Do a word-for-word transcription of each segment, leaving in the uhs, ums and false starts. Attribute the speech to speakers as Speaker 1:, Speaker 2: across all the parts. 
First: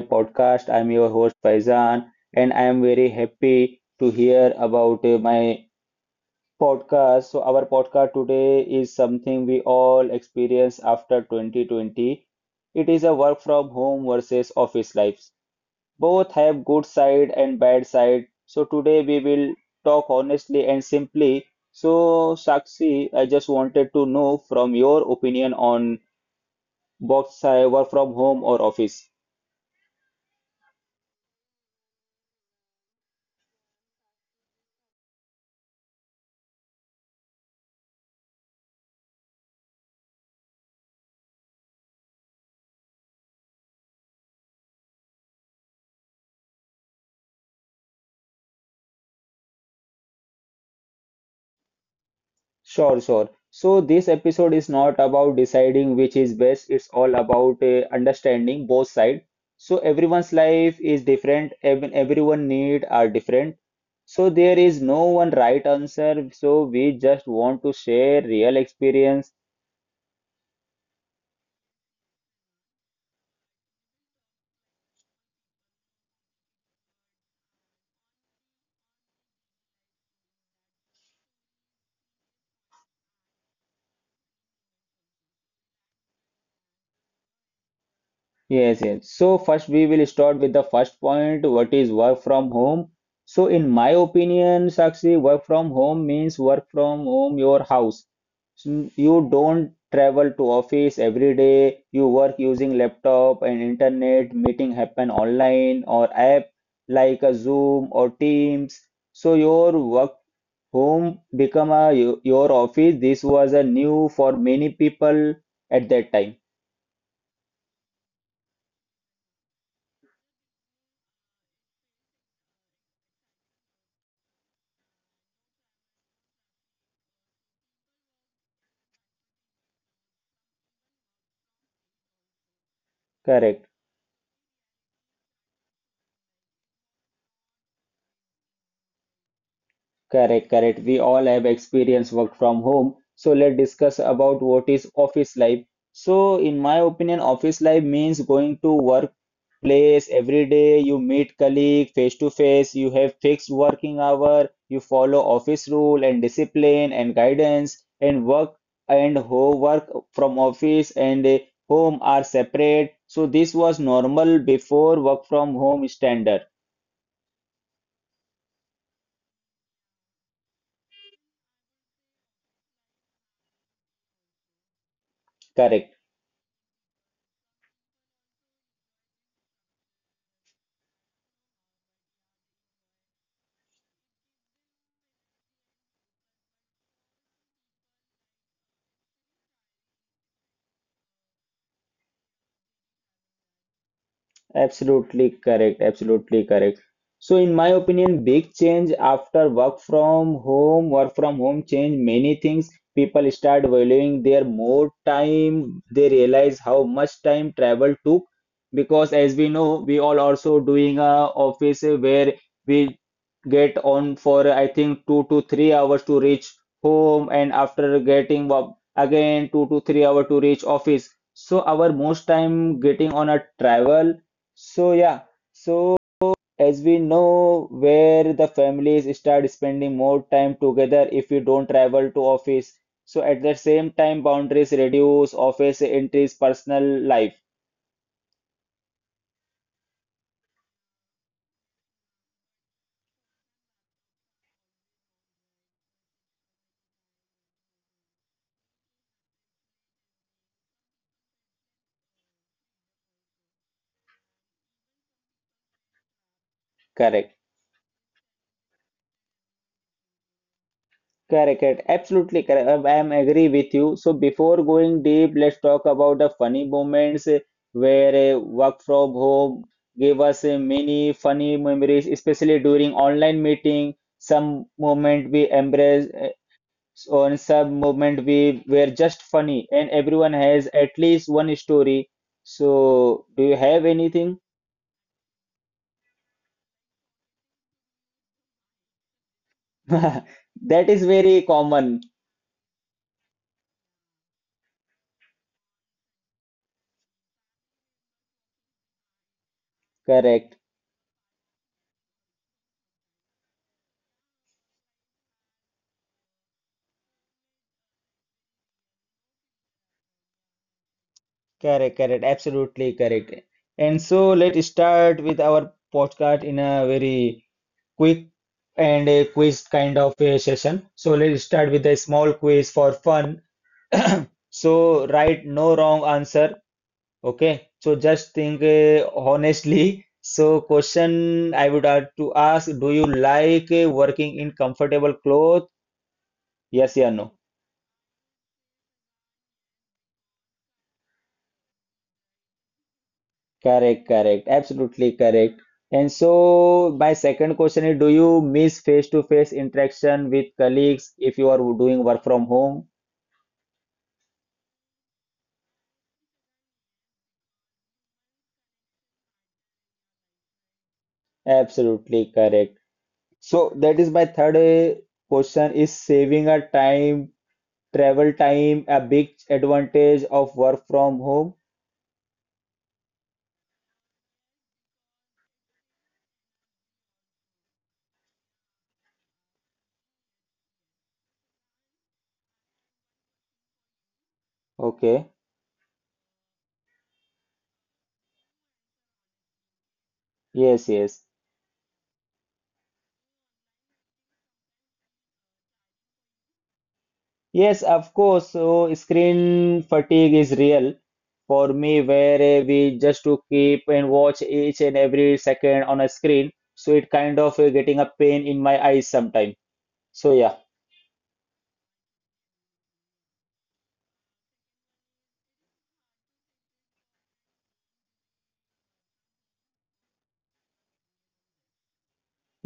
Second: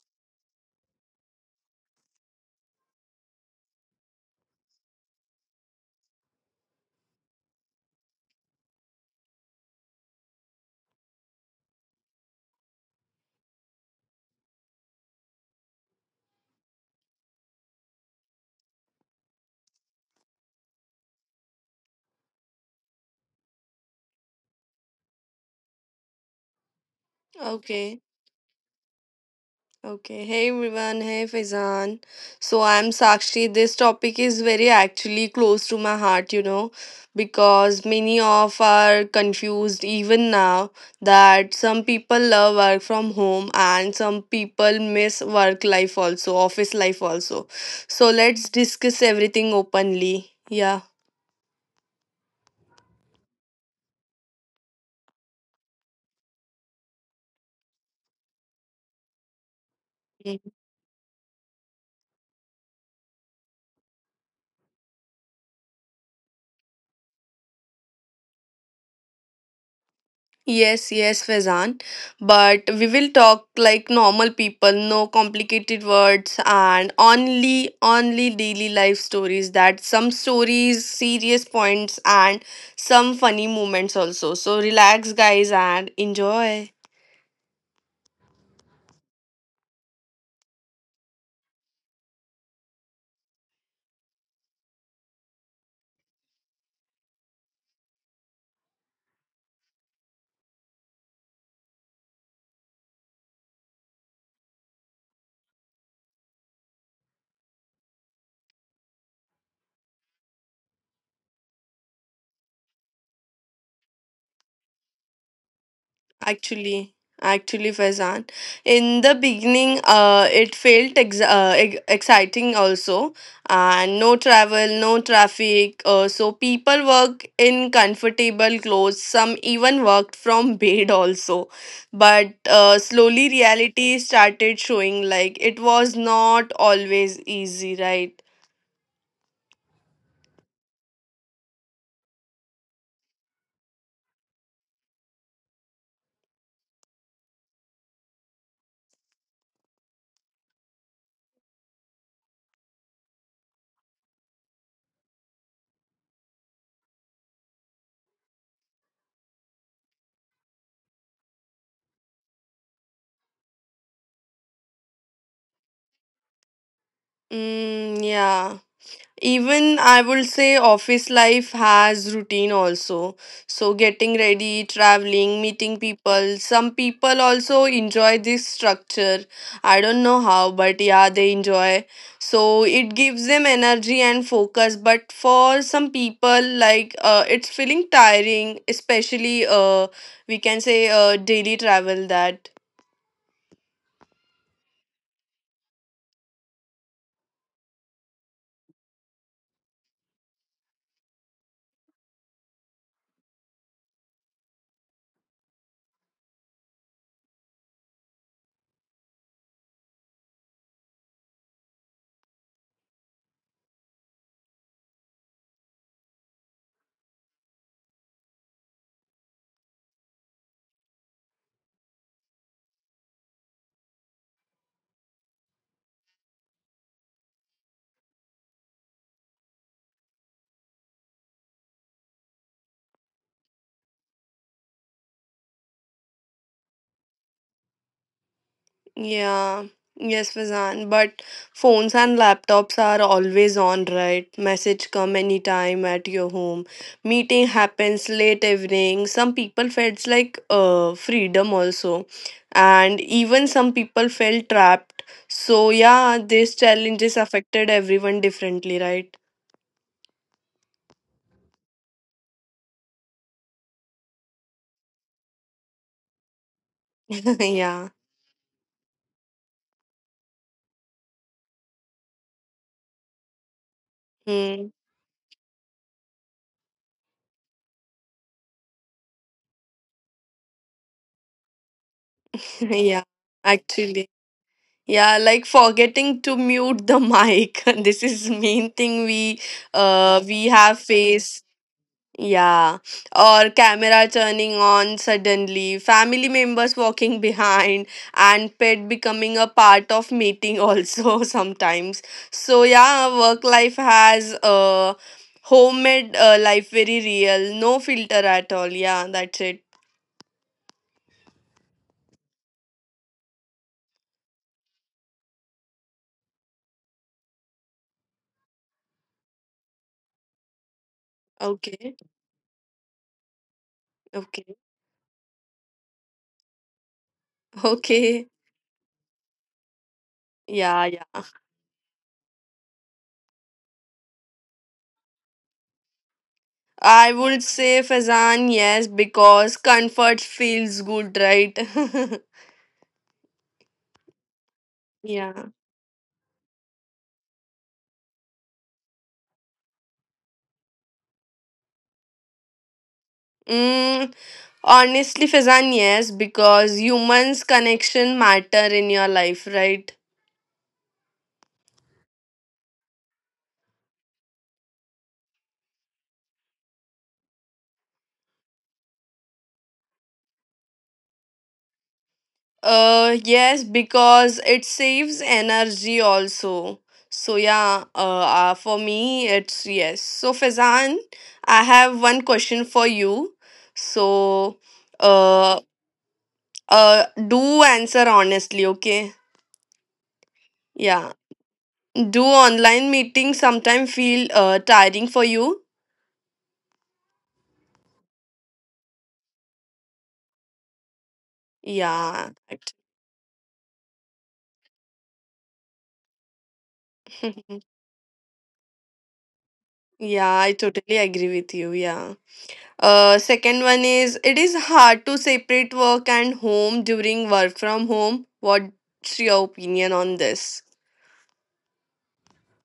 Speaker 1: podcast. I'm your host Faizan and I am very happy to hear about uh, my podcast. So our podcast today is something we all experience after twenty twenty. It is a work from home versus office lives. Both have good side and bad side. So today we will talk honestly and simply. So Sakshi, I just wanted to know from your opinion on both side work
Speaker 2: Okay,
Speaker 1: from home or office.
Speaker 2: okay. Hey everyone, hey Faizan. So I'm Sakshi. This topic is very actually close to my heart, you know, because many of are confused even now that some people love work from home and some people miss work life also, office life also. So let's discuss everything openly. Yeah.
Speaker 1: Sure, sure. So this episode is not about deciding which is best. It's all about uh, understanding both sides. So everyone's life is different. ev- Everyone need are different. So there is no one right answer. So we just want to share real experience.
Speaker 2: Yes, yes, Faizan. But we will talk like normal people, no complicated words, and only, only daily life stories. That some stories, serious points, and some funny moments also. So relax, guys, and enjoy.
Speaker 1: Yes, yes. So first we will start with the first point, what is work from home? So in my opinion, Sakshi, work from home means work from home, your house. So you don't travel to office every day. You work using laptop and internet, meeting happen online or app like a Zoom or Teams. So your work home become a your office. This was a new for many people at that time.
Speaker 2: Actually, actually, Faizan, in the beginning, uh, it felt ex- uh, ex- exciting also, and no travel, no traffic. Uh, so people work in comfortable clothes. Some even worked from bed also. But uh, slowly,
Speaker 1: Correct.
Speaker 2: reality started showing. Like it was not always easy, right?
Speaker 1: Correct, correct. We all have experience work from home. So let's discuss about what is office life. So in my opinion, office life means going to workplace every day. You meet colleague face to face. You have fixed working hour. You follow office rule and discipline and guidance and work and home work from office and eh, home are separate. So this was normal before work from home standard.
Speaker 2: Mm, yeah. Even I would say office life has routine also. So getting ready, traveling,
Speaker 1: Correct.
Speaker 2: meeting people. Some people also enjoy this structure. I don't know how, but yeah, they enjoy. So it gives them energy and focus. But for some people, like uh, it's feeling tiring, especially uh, we can say uh, daily travel that.
Speaker 1: Absolutely correct. Absolutely correct. So, in my opinion, big change after work from home, work from home change many things. People start valuing their more time. They realize how much time travel took because, as we know, we all also doing a office where we get on for I think two to three hours to reach home, and after getting up again two to three hour to reach office. So, our most time getting on a travel, so yeah, so as we know where the families start spending more time together if you don't travel to office. So at the same time, boundaries reduce, office entries, personal life.
Speaker 2: Yeah, yes, Fazan. But phones and laptops are always on, right? Message come anytime at your home. Meeting happens late evening. Some people felt like uh freedom also, and even some people felt trapped. So yeah, these
Speaker 1: Correct.
Speaker 2: challenges affected everyone differently, right?
Speaker 1: Correct. correct. Absolutely correct. Um, I am agree with you. So before going deep, let's talk about the funny moments, uh, where
Speaker 2: yeah.
Speaker 1: uh, work from home gave us uh, many funny memories, especially during online meeting. Some
Speaker 2: Hmm.
Speaker 1: moment we embrace. So on sub movement we were just funny and everyone has at least one story, so
Speaker 2: yeah.
Speaker 1: do you have anything?
Speaker 2: Actually. Yeah, like forgetting to mute the mic. This is main thing we uh we
Speaker 1: That is
Speaker 2: have
Speaker 1: very
Speaker 2: faced.
Speaker 1: common.
Speaker 2: Yeah. Or camera turning on suddenly, family members walking behind, and pet becoming a part of
Speaker 1: correct
Speaker 2: meeting also sometimes. So yeah, work life has uh homemade uh, life very real. No filter at all. Yeah, that's it.
Speaker 1: correct correct absolutely correct. And so let's start with our podcast in a very quick and a quiz kind of a session, so let's start with a
Speaker 2: Okay.
Speaker 1: small quiz for fun.
Speaker 2: Okay.
Speaker 1: So write no wrong answer. Okay, so
Speaker 2: Okay.
Speaker 1: just think uh, honestly. So,
Speaker 2: Yeah, yeah.
Speaker 1: question I would have to ask, do you like uh, working in comfortable clothes? Yes, or
Speaker 2: I
Speaker 1: no.
Speaker 2: would say Fazan, yes, because comfort feels good, right?
Speaker 1: Correct, correct. Absolutely
Speaker 2: yeah.
Speaker 1: correct. And so, my second question is, do you miss face-to-face interaction with colleagues if you are doing work from home?
Speaker 2: Mm, honestly, Fazan, yes, because humans' connection matter in your life, right?
Speaker 1: Absolutely correct. So, that is my third uh, question is saving a time, travel time, a big advantage of work from home?
Speaker 2: Uh, yes, because it saves energy also. So yeah, uh, uh, for me it's yes. So Fazan, I have one question for you. So,
Speaker 1: Okay.
Speaker 2: uh, uh, do answer honestly, okay?
Speaker 1: Yes,
Speaker 2: Yeah.
Speaker 1: yes.
Speaker 2: Do online meetings sometimes feel uh, tiring for you?
Speaker 1: Yes, of course. So screen fatigue is real for me
Speaker 2: Yeah.
Speaker 1: where uh, we just to keep and watch each and every second on a screen. So it kind of
Speaker 2: right.
Speaker 1: uh, getting a pain in my eyes sometime. So
Speaker 2: yeah, I
Speaker 1: yeah.
Speaker 2: totally agree with you. Yeah. Uh, second one is it is hard to separate work and home during work from home. What's your opinion on this?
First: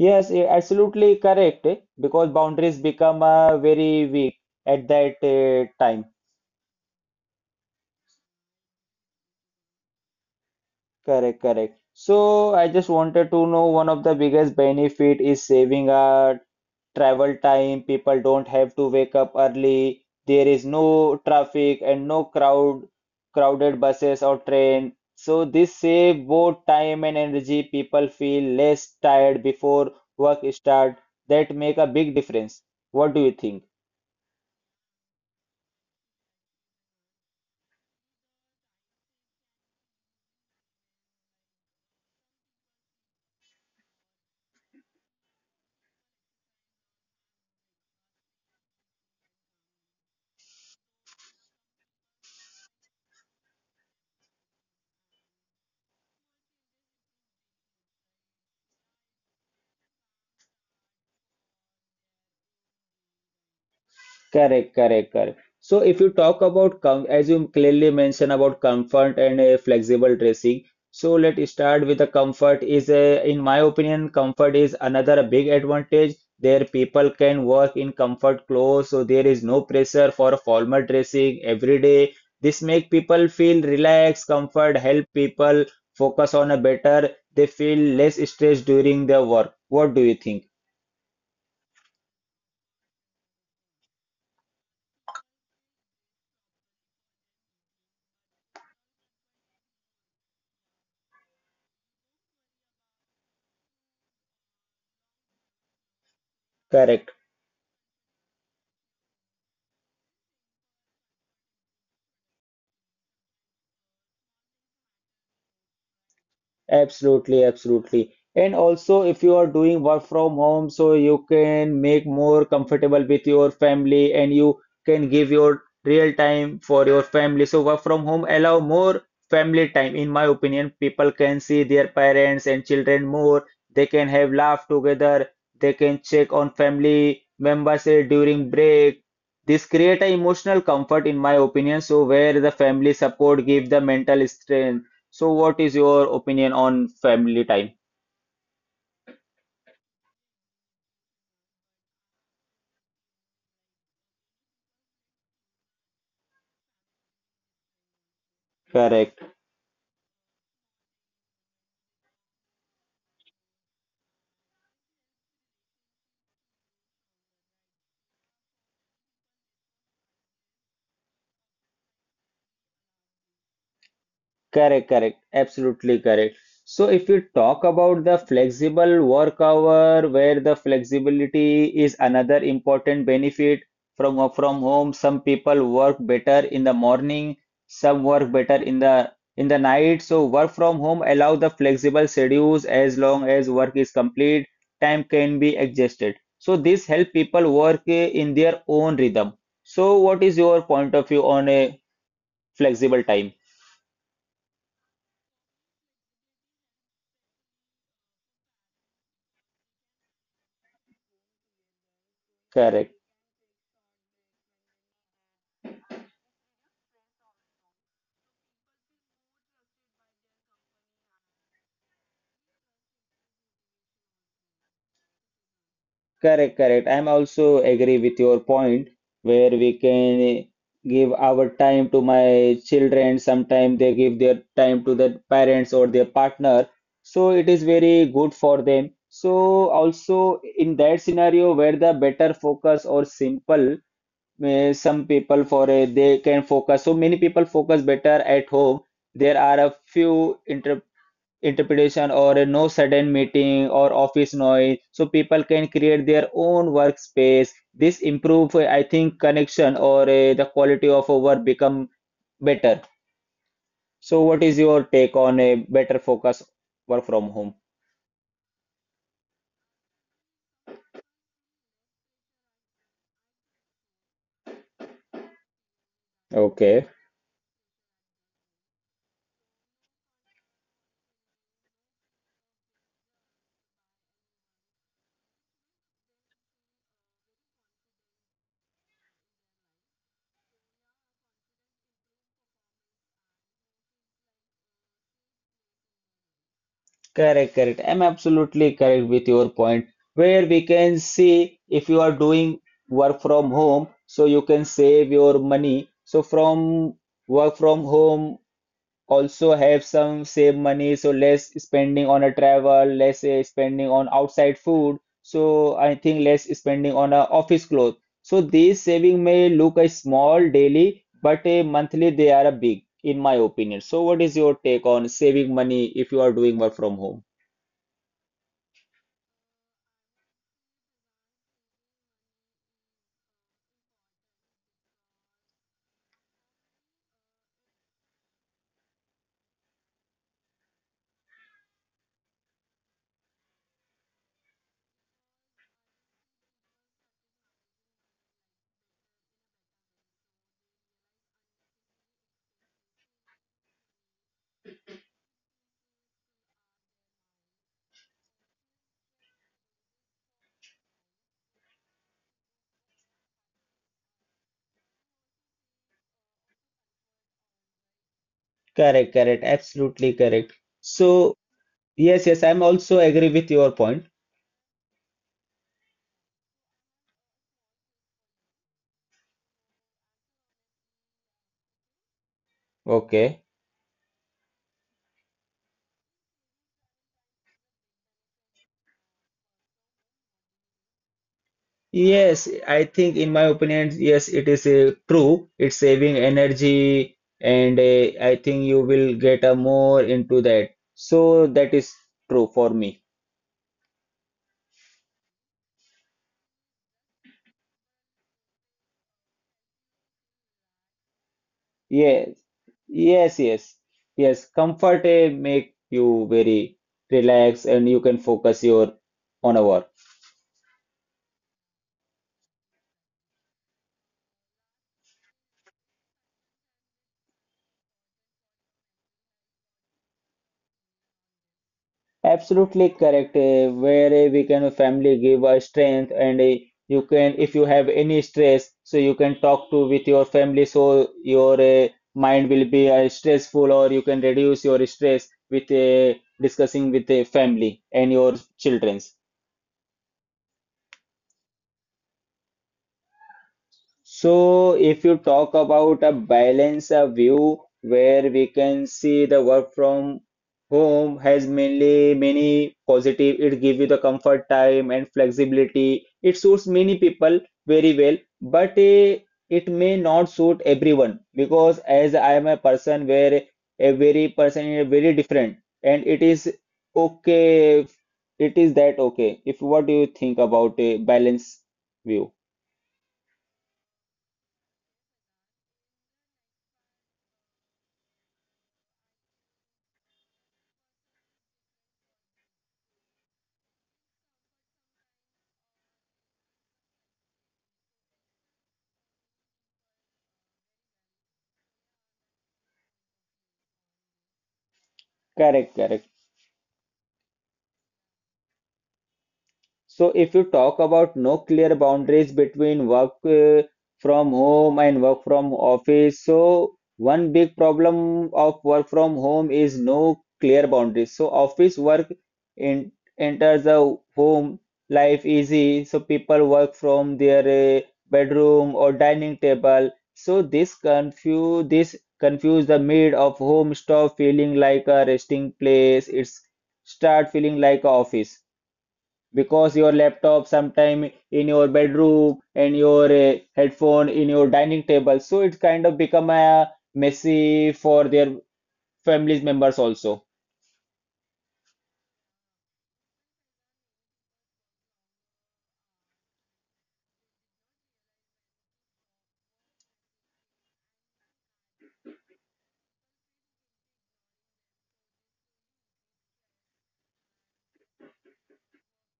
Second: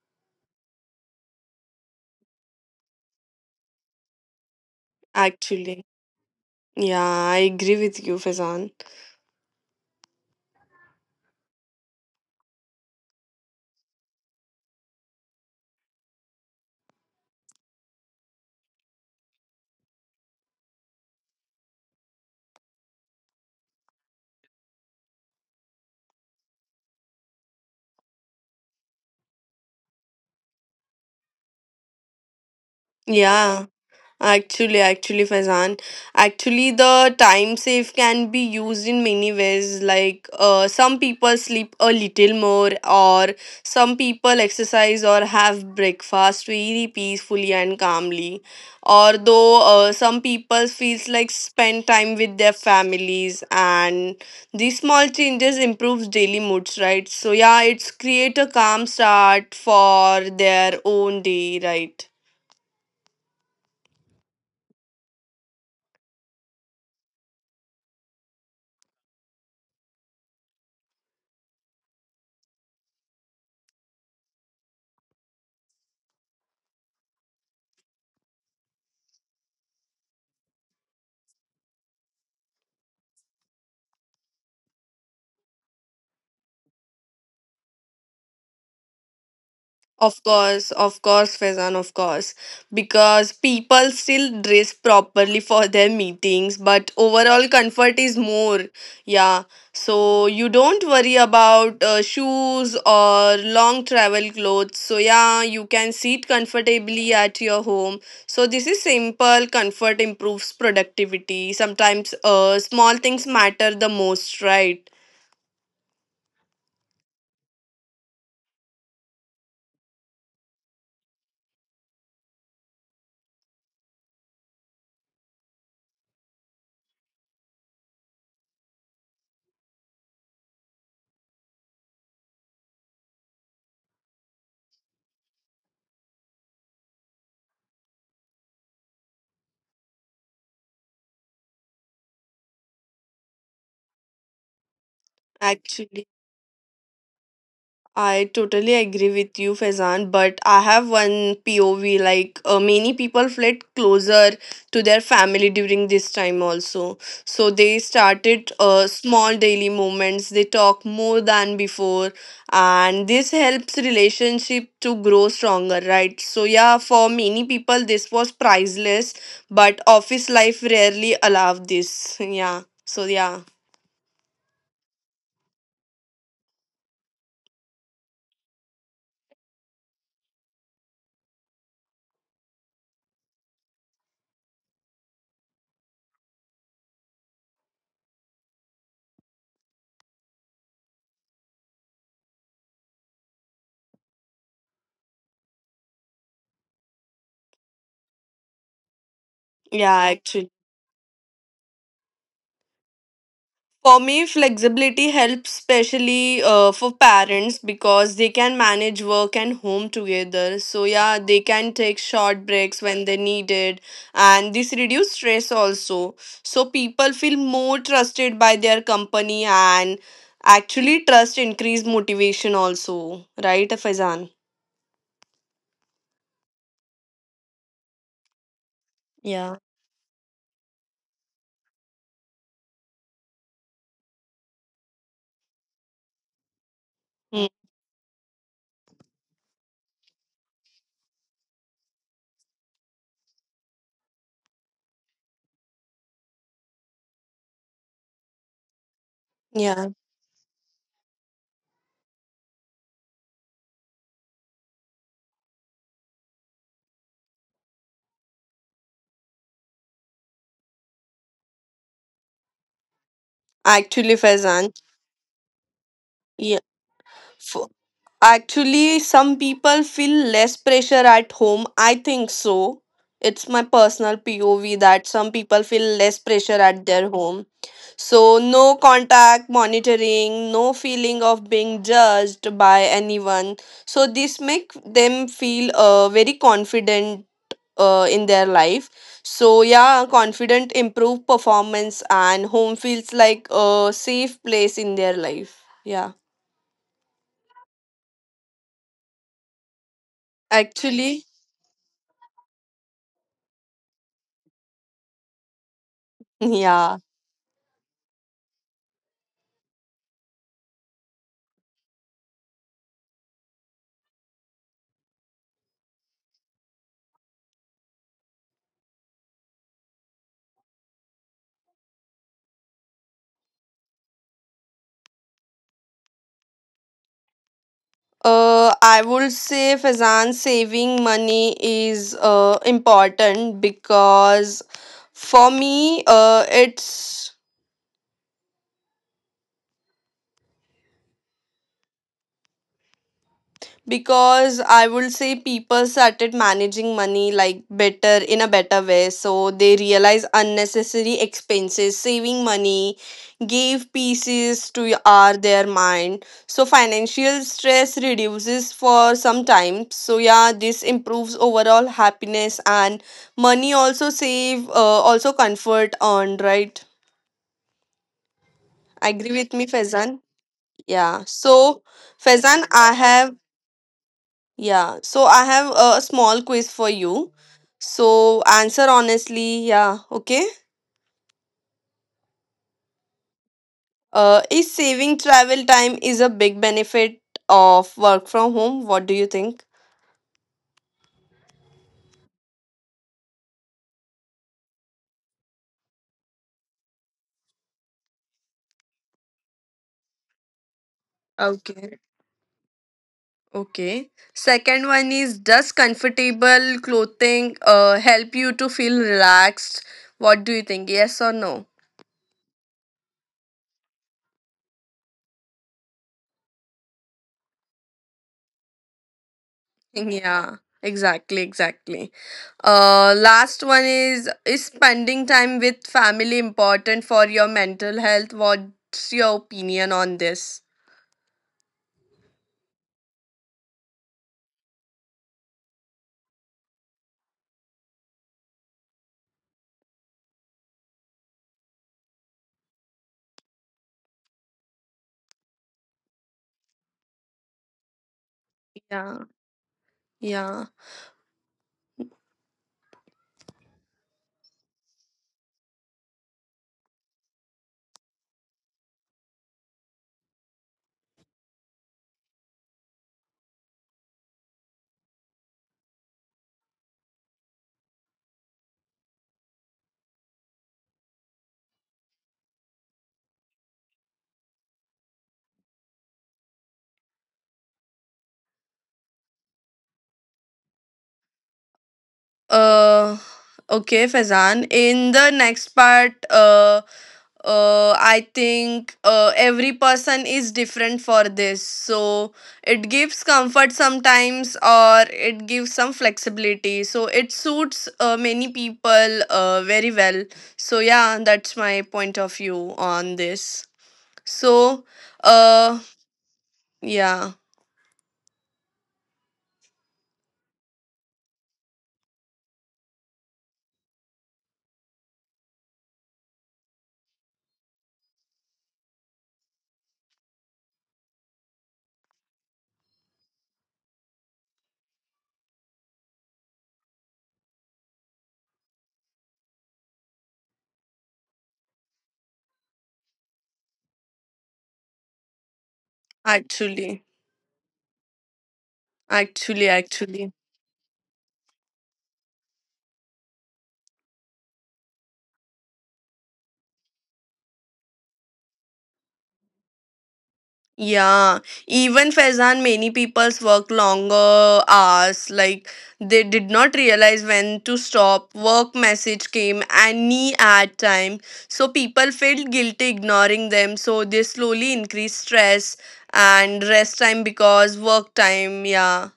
Speaker 1: Yes, eh, absolutely correct eh, because boundaries become uh, very weak at that uh,
Speaker 2: Actually,
Speaker 1: time.
Speaker 2: yeah, I agree with you, Fazan.
Speaker 1: Correct, correct. So I just wanted to know one of the biggest benefit is saving our travel time. People don't have to wake up early. There is no traffic and no crowd, crowded buses or train. So this save both time and energy. People feel less tired before work start. That make a big difference. What do you think?
Speaker 2: Yeah. Actually, actually, Faizan, actually, the time save can be used in many ways. Like, uh, some people sleep a little more, or some people exercise or have breakfast very peacefully and calmly. Or though, uh, some people feels like spend time with their families, and these small changes improves daily moods, right? So yeah, it's create a calm start for their own day, right?
Speaker 1: Correct, correct, correct. So if you talk about com as you clearly mentioned about comfort and a flexible dressing, so let's start with the comfort is a, in my opinion, comfort is another big advantage. There people can work in comfort clothes, so there is no pressure for formal dressing every day. This make people feel relaxed, comfort, help people focus on a better, they feel less stress during their work. What do you
Speaker 2: Of
Speaker 1: think?
Speaker 2: course, of course, Faizan, of course. Because people still dress properly for their meetings, but overall comfort is more. Yeah. So you don't worry about uh, shoes or long travel clothes. So, yeah, you can sit
Speaker 1: Correct.
Speaker 2: comfortably at your home. So, this is simple. Comfort improves productivity. Sometimes uh, small things matter the most, right?
Speaker 1: Absolutely, absolutely. And also, if you are doing work from home, so you can make more comfortable with your family and you can give your real time for your family. So work from home allow more family time. In my opinion, people can see their parents and children more. They can have laugh together. They can check on family members eh, during break. This create a emotional comfort, in my opinion. So where the family support give the mental strength. So what is your
Speaker 2: Actually.
Speaker 1: opinion on family time?
Speaker 2: I totally agree with you, Faizan, but I have one P O V like uh, many people fled closer to their family during this time also. So they started uh,
Speaker 1: Correct.
Speaker 2: small daily moments, they talk more than before, and this helps relationship to grow stronger, right? So, yeah, for many people, this was priceless, but office life rarely allowed this. Yeah, so yeah,
Speaker 1: Correct, correct, absolutely correct. So, if we talk about the flexible work hour, where the flexibility is another important benefit from work from home, some people work better in the morning, some work better in the in the night. So, work from home allow the flexible schedules as long as work is complete, time can be adjusted. So, this help people work eh, in their own rhythm. So, what is
Speaker 2: yeah,
Speaker 1: your point of view on a flexible time?
Speaker 2: For me, flexibility helps especially uh, for parents because they can manage work and home together. So yeah, they can take short
Speaker 1: Correct.
Speaker 2: breaks when they need it, and this reduce stress also. So people feel more trusted by their company and actually trust increase motivation also, right, Faizan?
Speaker 1: Correct, correct. I'm also agree with your point where we
Speaker 2: Yeah.
Speaker 1: can give our time to my children. Sometimes they give their time to their parents or their partner. So it is
Speaker 2: Mm,
Speaker 1: very good for them. So also in that scenario where the better focus or simple, eh, some people for a, they can focus. So many people focus better at home. There are a
Speaker 2: Yeah,
Speaker 1: few inter interpretation or a no sudden meeting or office noise, so people can create their own workspace. This improve uh, I think connection or uh, the quality of a work become better. So
Speaker 2: actually,
Speaker 1: what is
Speaker 2: Faizan.
Speaker 1: your take on a better focus
Speaker 2: Yeah.
Speaker 1: work from home?
Speaker 2: Actually, some people feel less pressure at home. I think so. It's my personal P O V that some people feel less pressure
Speaker 1: Okay.
Speaker 2: at their home. So, no contact monitoring, no feeling of being judged by anyone. So, this make them feel uh, very confident uh, in their life. So, yeah, confident, improve performance, and home feels like a safe place in their life. Yeah.
Speaker 1: Correct, correct, I'm absolutely correct with your point where we can
Speaker 2: Actually,
Speaker 1: see if you are doing work from home, so you can save your money. So from
Speaker 2: yeah.
Speaker 1: work from home also have some save money, so less spending on a travel, less uh, spending on outside food. So I think less spending on a office clothes. So these saving may look a small daily, but a monthly they are a big, in my opinion. So what is your take on saving money if you are doing work from home?
Speaker 2: Uh, I would say Fazan saving money is uh, important because for me, uh, it's because I would say people started managing money like better in a better way so they realize unnecessary expenses saving money gave pieces to y- our their mind so financial stress reduces for some time so yeah this improves overall happiness and money also save uh, also comfort earned right
Speaker 1: Correct,
Speaker 2: agree
Speaker 1: correct,
Speaker 2: with me
Speaker 1: absolutely
Speaker 2: fezan
Speaker 1: correct.
Speaker 2: yeah
Speaker 1: So
Speaker 2: so
Speaker 1: yes, yes, I'm
Speaker 2: fezan I
Speaker 1: also agree
Speaker 2: have
Speaker 1: with your point.
Speaker 2: Yeah, so I have a small quiz for you. So answer honestly, yeah, okay?
Speaker 1: Okay.
Speaker 2: Uh, is saving travel time is a big benefit of work from home? What do you think?
Speaker 1: Yes, I think in my opinion, yes, it is a true. It's saving energy, and uh, I think you will get a more into that. So that is
Speaker 2: Okay,
Speaker 1: true for me.
Speaker 2: okay. Second one is does comfortable clothing uh help you to feel relaxed? What do you think? Yes or no?
Speaker 1: Yes, yes, yes, yes. Comfort uh, make you very relaxed, and you can focus your on a work.
Speaker 2: Yeah, exactly, exactly. Uh, last one is is spending time with family important for your mental health? What's your opinion on this?
Speaker 1: Absolutely correct. uh, Where uh, we can family give a strength, and uh, you can, if you have any stress, so you can talk to with your family, so your uh, mind will be uh, stressful, or you can reduce your stress with uh, discussing with the family and your children.
Speaker 2: Yeah, yeah.
Speaker 1: So, if you talk about a balance, a view where we can see the work from home has mainly many positive. It gives you the comfort time and flexibility. It suits many people very well, but eh, it may not suit everyone because as I am a person where every person is very different, and it is okay. It is that okay. If what do you think about a balance view?
Speaker 2: Uh, okay, Fazan. In the next part, uh, Uh, I think uh, every person is different for this. So it gives comfort sometimes or it gives some flexibility. So it suits uh, many people uh, very well. So, yeah, that's my point of view on this. So,
Speaker 1: Correct,
Speaker 2: uh,
Speaker 1: correct.
Speaker 2: yeah,
Speaker 1: So if you talk about no clear boundaries between work uh, from home and work from office, so one big problem of work from home is no clear boundaries. So office work in, enters the home life easy. So people work from their uh, bedroom or dining table. So this confuse this confuse the mid of home stop feeling like a resting place. It's
Speaker 2: actually,
Speaker 1: start feeling like a office
Speaker 2: actually,
Speaker 1: because your
Speaker 2: actually.
Speaker 1: laptop sometime in your bedroom and your uh, headphone in your dining table, so it's kind of become a messy for their families members also.
Speaker 2: Yeah, even Faizan, many people's work longer hours. Like they did not realize when to stop. Work message came any ad time, so people felt guilty ignoring them. So they slowly increased stress and rest time because work time. Yeah,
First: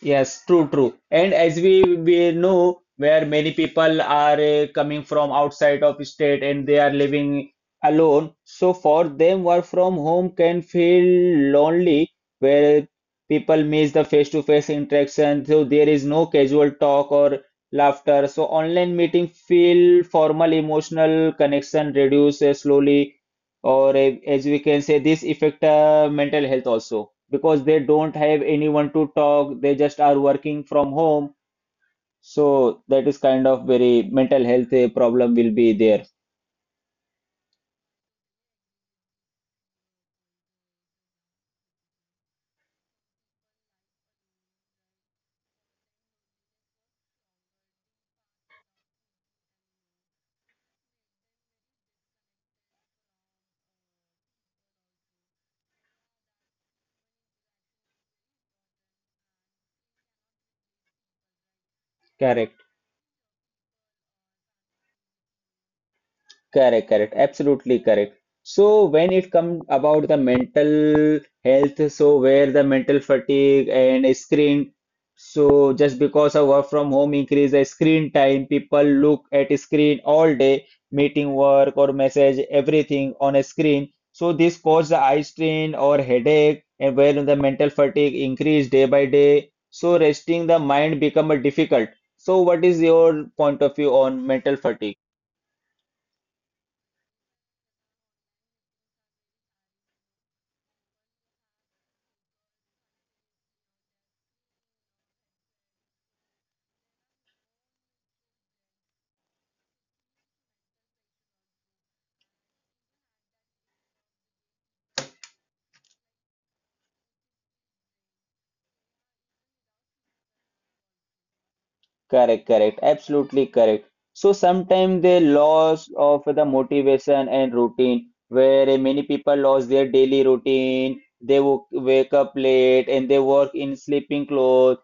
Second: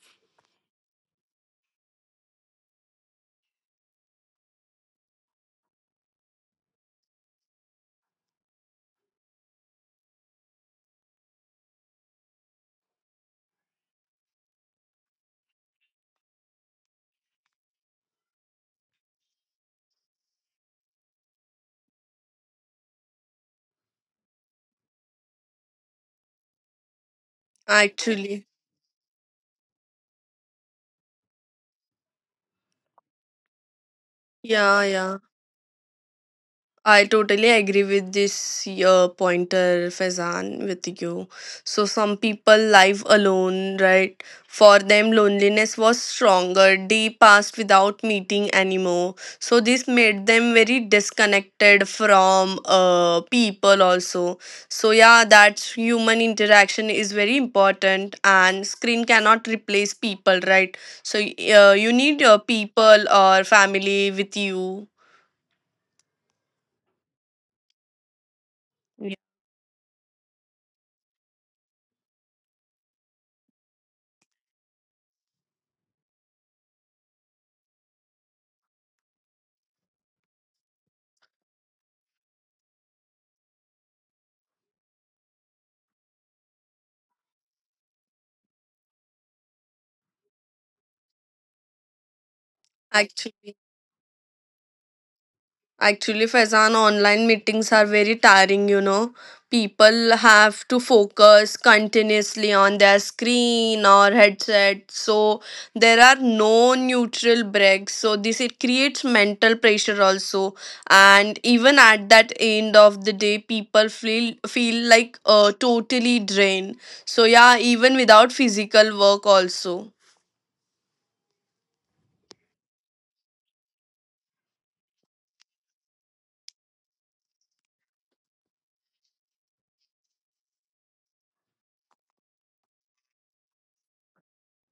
Speaker 1: Yes, true, true. And as we we know, where many people are uh, coming from outside of state and they are living alone, so for them, work from home can feel lonely, where people miss the face-to-face interaction, so there is no casual talk or laughter. So online meeting feel formal, emotional connection reduces slowly, or a- as we can say this affect uh, mental health also because they don't have
Speaker 2: actually,
Speaker 1: anyone to talk, they just are working from home. So that is kind of very mental health
Speaker 2: yeah,
Speaker 1: uh,
Speaker 2: yeah.
Speaker 1: problem will be there.
Speaker 2: I totally agree with this uh, pointer, Faizan, with you. So, some people live alone, right? For them, loneliness was stronger. They passed without meeting anymore. So, this made them very disconnected from uh, people, also. So, yeah, that's human interaction is very important, and screen cannot replace people, right? So, uh, you need your
Speaker 1: Correct.
Speaker 2: people or family with you.
Speaker 1: Correct, correct, absolutely correct. So when
Speaker 2: Yeah.
Speaker 1: it comes about the mental health, so where the mental fatigue and screen, so just because of work from home increase the screen time, people look at screen all day, meeting work or message, everything on a screen. So this cause the eye strain or headache, and where the mental fatigue increase day by day. So resting the mind become a difficult. So what is your
Speaker 2: Actually.
Speaker 1: point of view on mental fatigue?
Speaker 2: Actually, Faizan, online meetings are very tiring, you know. People have to focus continuously on their screen or headset. So there are no neutral breaks. So this it creates mental pressure also. And even at that end of the day, people feel feel like uh, totally drained. So yeah, even without physical work also.
Speaker 1: Correct, correct, absolutely correct. So sometimes they loss of the motivation and routine, where many people lost their daily routine. They wo- wake up late and they work in sleeping clothes.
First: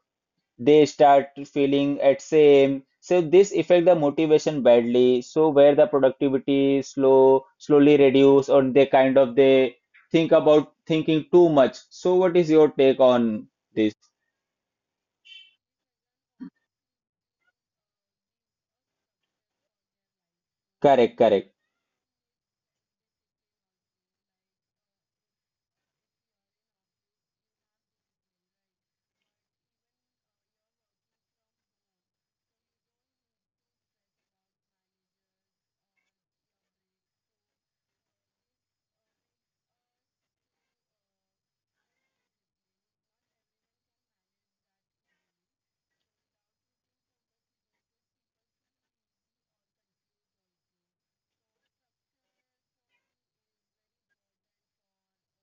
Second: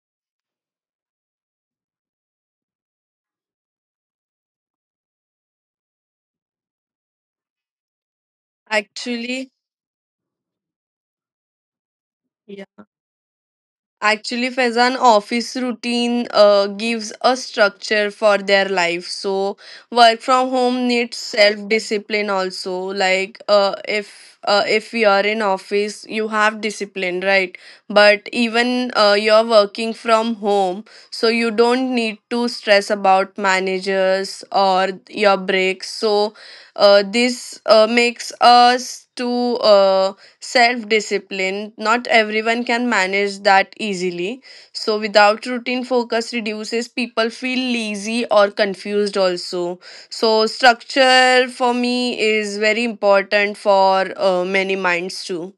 Speaker 1: They start feeling at same. So this affect the motivation badly. So where the productivity is slow, slowly reduce, or they kind of
Speaker 2: Actually,
Speaker 1: they think about thinking too much. So what is your
Speaker 2: yeah.
Speaker 1: take on this?
Speaker 2: Actually, Faizan, office routine uh, gives a structure for their life. So, work from home needs
Speaker 1: Correct, correct.
Speaker 2: self discipline also. Like, uh, if uh, if you are in office, you have discipline, right? But even uh, you're working from home, so you don't need to stress about managers or your breaks. So, uh, this uh, makes us to. Uh, self discipline not everyone can manage that easily so without routine focus reduces people feel lazy or confused also so structure for me is very important for uh, many minds too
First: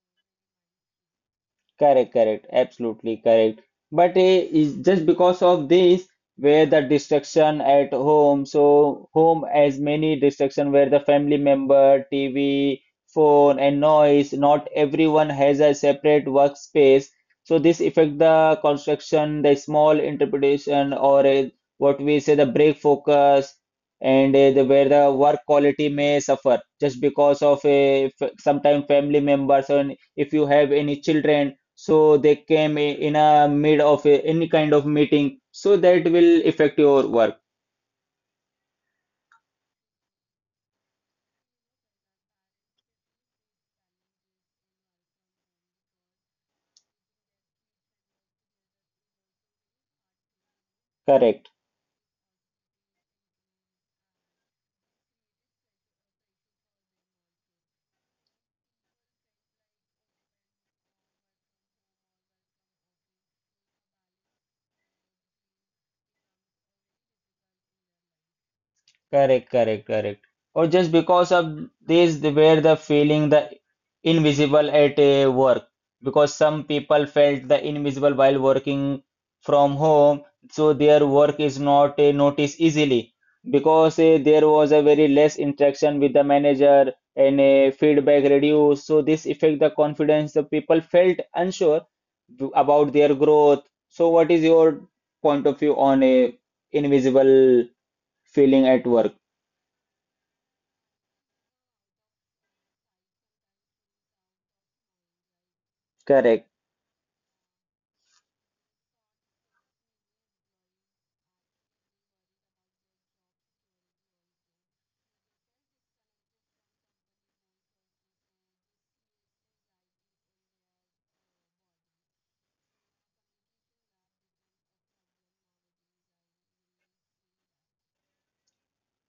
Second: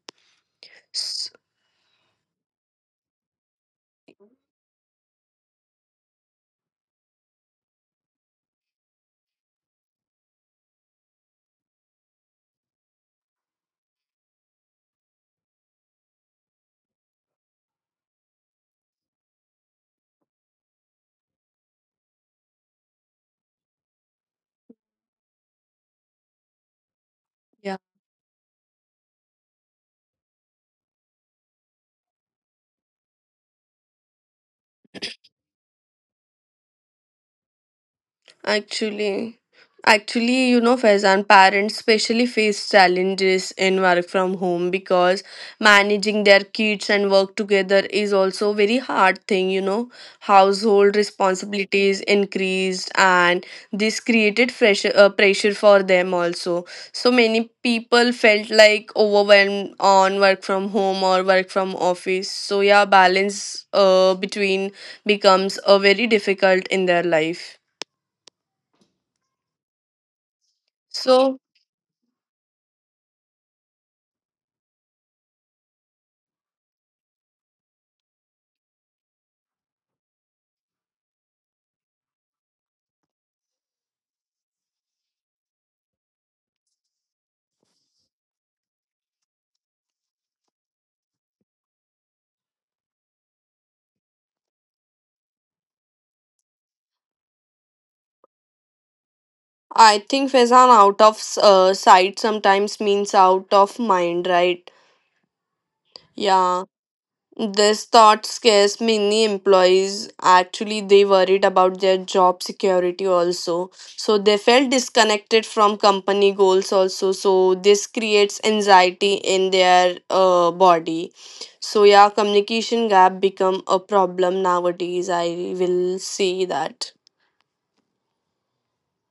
Speaker 2: S-
Speaker 1: Correct, correct, absolutely correct. But eh, is just because of this, where the distraction at home, so home as many distraction where the family member, T V, phone, and noise, not everyone has a separate workspace. So this affect the construction, the small interpretation, or eh, what we say the break focus, and eh, the where the work quality may suffer just because of
Speaker 2: yeah
Speaker 1: a sometimes family members, and if you have any children so they came in a mid of a, any kind of meeting so that will affect your work.
Speaker 2: Actually, actually, you know, Faizan, parents especially face challenges in work from home because managing their kids and work together is also very hard thing, you know. Household
Speaker 1: Correct.
Speaker 2: responsibilities increased and this created pressure, uh, pressure for them also. So many people felt like overwhelmed on work from home or work from office. So yeah, balance uh, between becomes uh, very difficult in their life.
Speaker 1: Correct, correct, correct. Or just because
Speaker 2: So,
Speaker 1: of this, they were the feeling the invisible at uh, work. Because some people felt the invisible while working from home, so their work is not uh, noticed easily. Because uh, there was a very less interaction with the manager, and uh, feedback reduced, so this affect the confidence. The people felt unsure about their growth. So, what is your point of view on a invisible feeling at work?
Speaker 2: I think Faizan out of uh, sight sometimes means out of mind, right?
Speaker 1: Correct.
Speaker 2: Yeah, this thought scares many employees. Actually, they worried about their job security also. So they felt disconnected from company goals also. So this creates anxiety in their uh, body. So yeah, communication gap become a problem nowadays. I will say that.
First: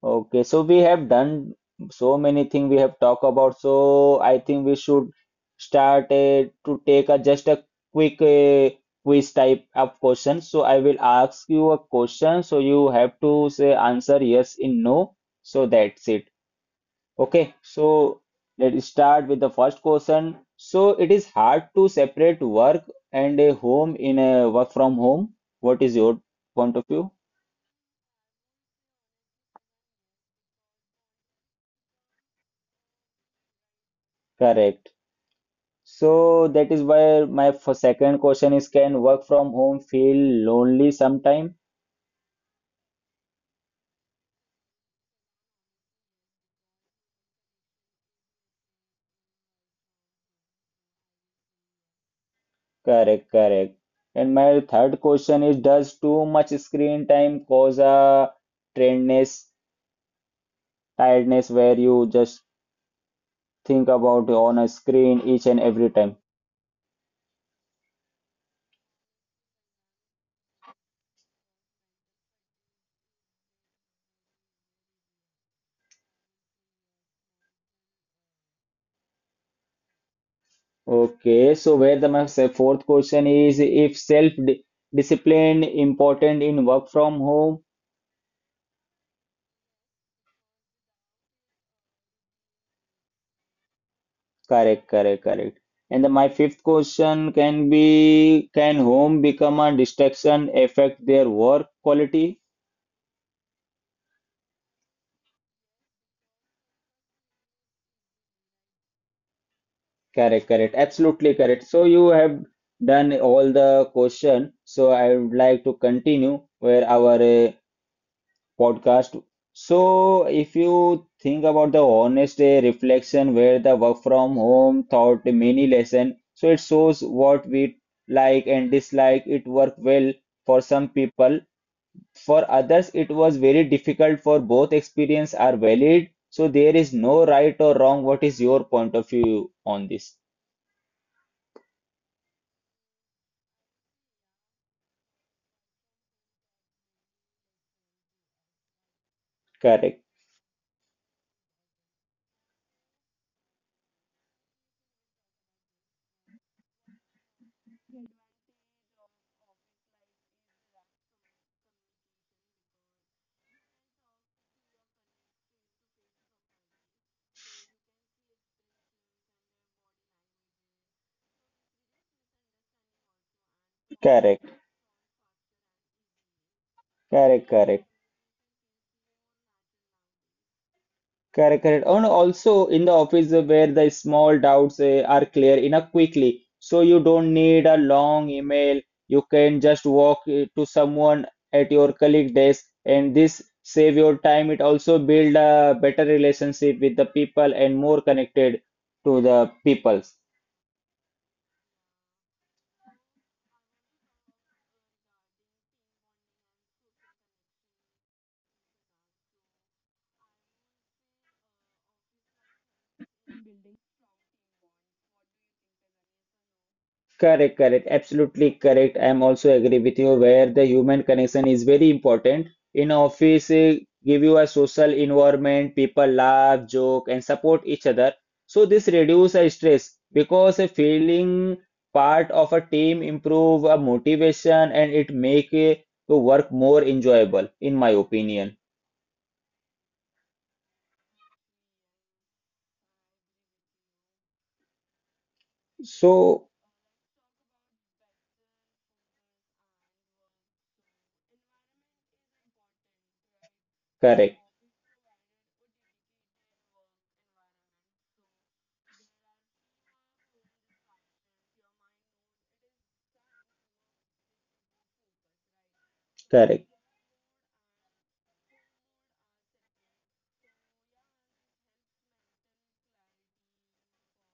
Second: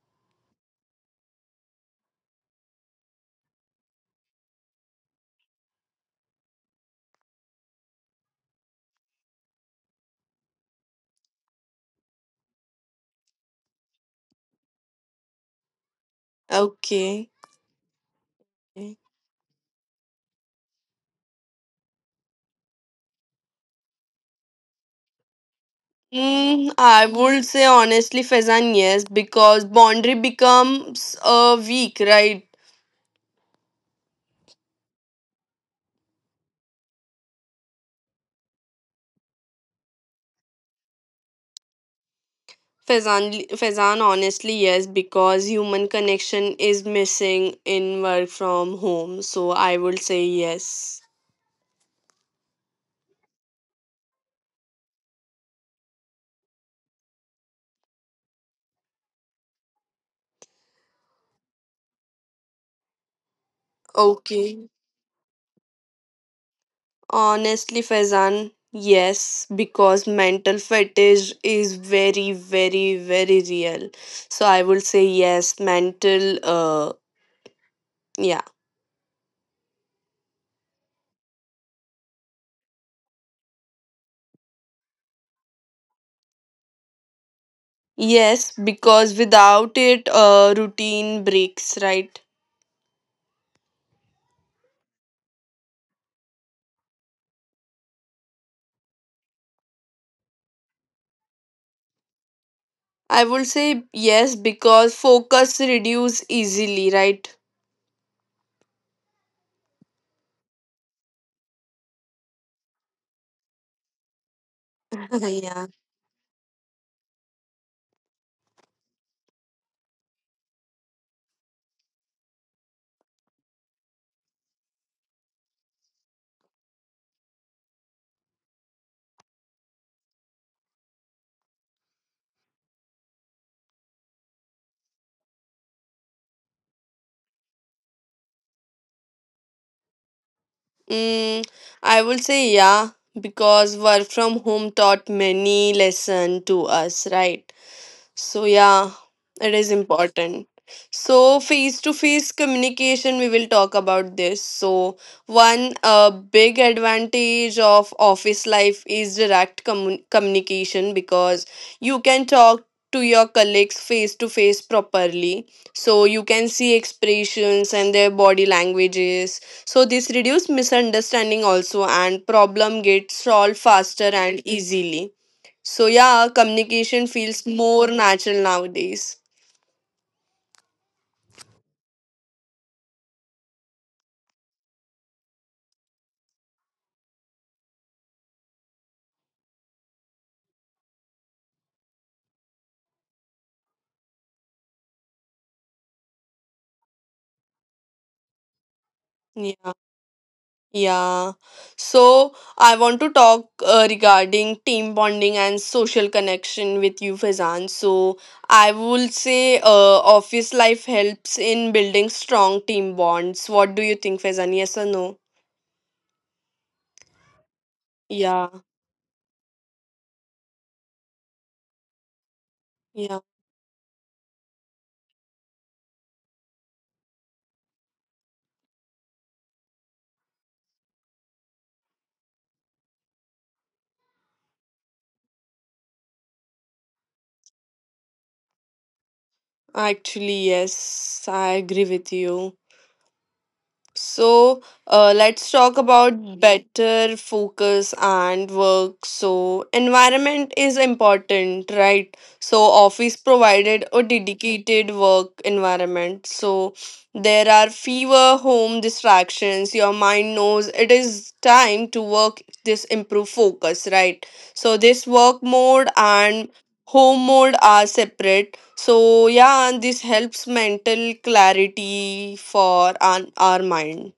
Speaker 1: Okay, so we have done so many things we have talked about. So I think we should start uh, to take a just a quick uh, quiz type of question. So I will ask you a question. So you have to say answer yes in no. So that's it.
Speaker 2: Okay.
Speaker 1: Okay, so let's start with the first question. So it is hard to separate work and a home in a work from home. What is your
Speaker 2: Mm,
Speaker 1: point of
Speaker 2: I
Speaker 1: view?
Speaker 2: would say honestly, Fezan, yes, because boundary becomes uh, weak, right?
Speaker 1: Correct. So that is why my for second question is, can work from home feel lonely sometime?
Speaker 2: Fezan, Fezan, honestly, yes, because human connection is missing in work from home. So I would say yes.
Speaker 1: Correct, correct. And my third question is, does too much screen time cause a tiredness, tiredness where you just think about on a
Speaker 2: Okay.
Speaker 1: screen each and every time?
Speaker 2: Honestly, Fezan, yes, because mental fatigue is very, very, very real. So I would say yes, mental, uh, yeah.
Speaker 1: Okay, so where the my se- fourth question is, if self di- discipline important in work from home?
Speaker 2: Yes, because without it, uh, routine breaks, right?
Speaker 1: Correct, correct, correct. And then my fifth question can be, can home become a distraction affect their work quality?
Speaker 2: I would say yes, because focus reduce easily, right?
Speaker 1: Correct, correct. Absolutely correct. So you have done all the question. So I would like to
Speaker 2: yeah
Speaker 1: continue where our uh, podcast. So if you think about the honest uh, reflection where the work from home taught many lesson, so it shows what we like and dislike. It worked well for some people. For others, it was very difficult, for both experiences are valid. So there is no right or wrong. What is your point of view on this?
Speaker 2: Mm, I would say yeah, because work from home taught many lesson to us, right? So, yeah, it is
Speaker 1: Correct,
Speaker 2: important. So, face to face communication, we will talk about this. So, one uh, big advantage of office life is direct commun- communication because you can talk to your colleagues face to face properly. So, you can see expressions and their body languages. So, this reduces misunderstanding also, and problem gets solved faster
Speaker 1: correct,
Speaker 2: and easily so yeah, communication
Speaker 1: correct,
Speaker 2: feels
Speaker 1: correct,
Speaker 2: more natural nowadays.
Speaker 1: correct, correct. And also in the office uh, where the small doubts eh, are clear enough quickly. So you don't need a long email. You can just walk eh, to someone at your colleague desk, and this save your time. It also build a better relationship with the people and more connected to the people.
Speaker 2: Yeah. Yeah. So I want to talk uh, regarding team bonding and social connection with you, Fazan. So I will say uh, office life helps in building strong team bonds. What do you think, Fazan? Yes or no?
Speaker 1: Correct, correct, absolutely
Speaker 2: Yeah.
Speaker 1: correct. I am also agree with you where the human connection is very important. In
Speaker 2: Yeah.
Speaker 1: office, eh, give you a social environment, people laugh, joke, and support each other. So this reduce a stress because a feeling part of a team improve a motivation and it make eh, the work more enjoyable, in my opinion.
Speaker 2: Actually, yes. I agree with you. So uh, let's talk about
Speaker 1: So
Speaker 2: better focus and work. So environment is important, right? So office provided a
Speaker 1: correct,
Speaker 2: dedicated work environment. So there are fewer home distractions. Your mind knows it is time to work, this improve focus, right? So this work mode and
Speaker 1: correct.
Speaker 2: home mode are separate, so yeah, and this helps mental clarity for our, our mind.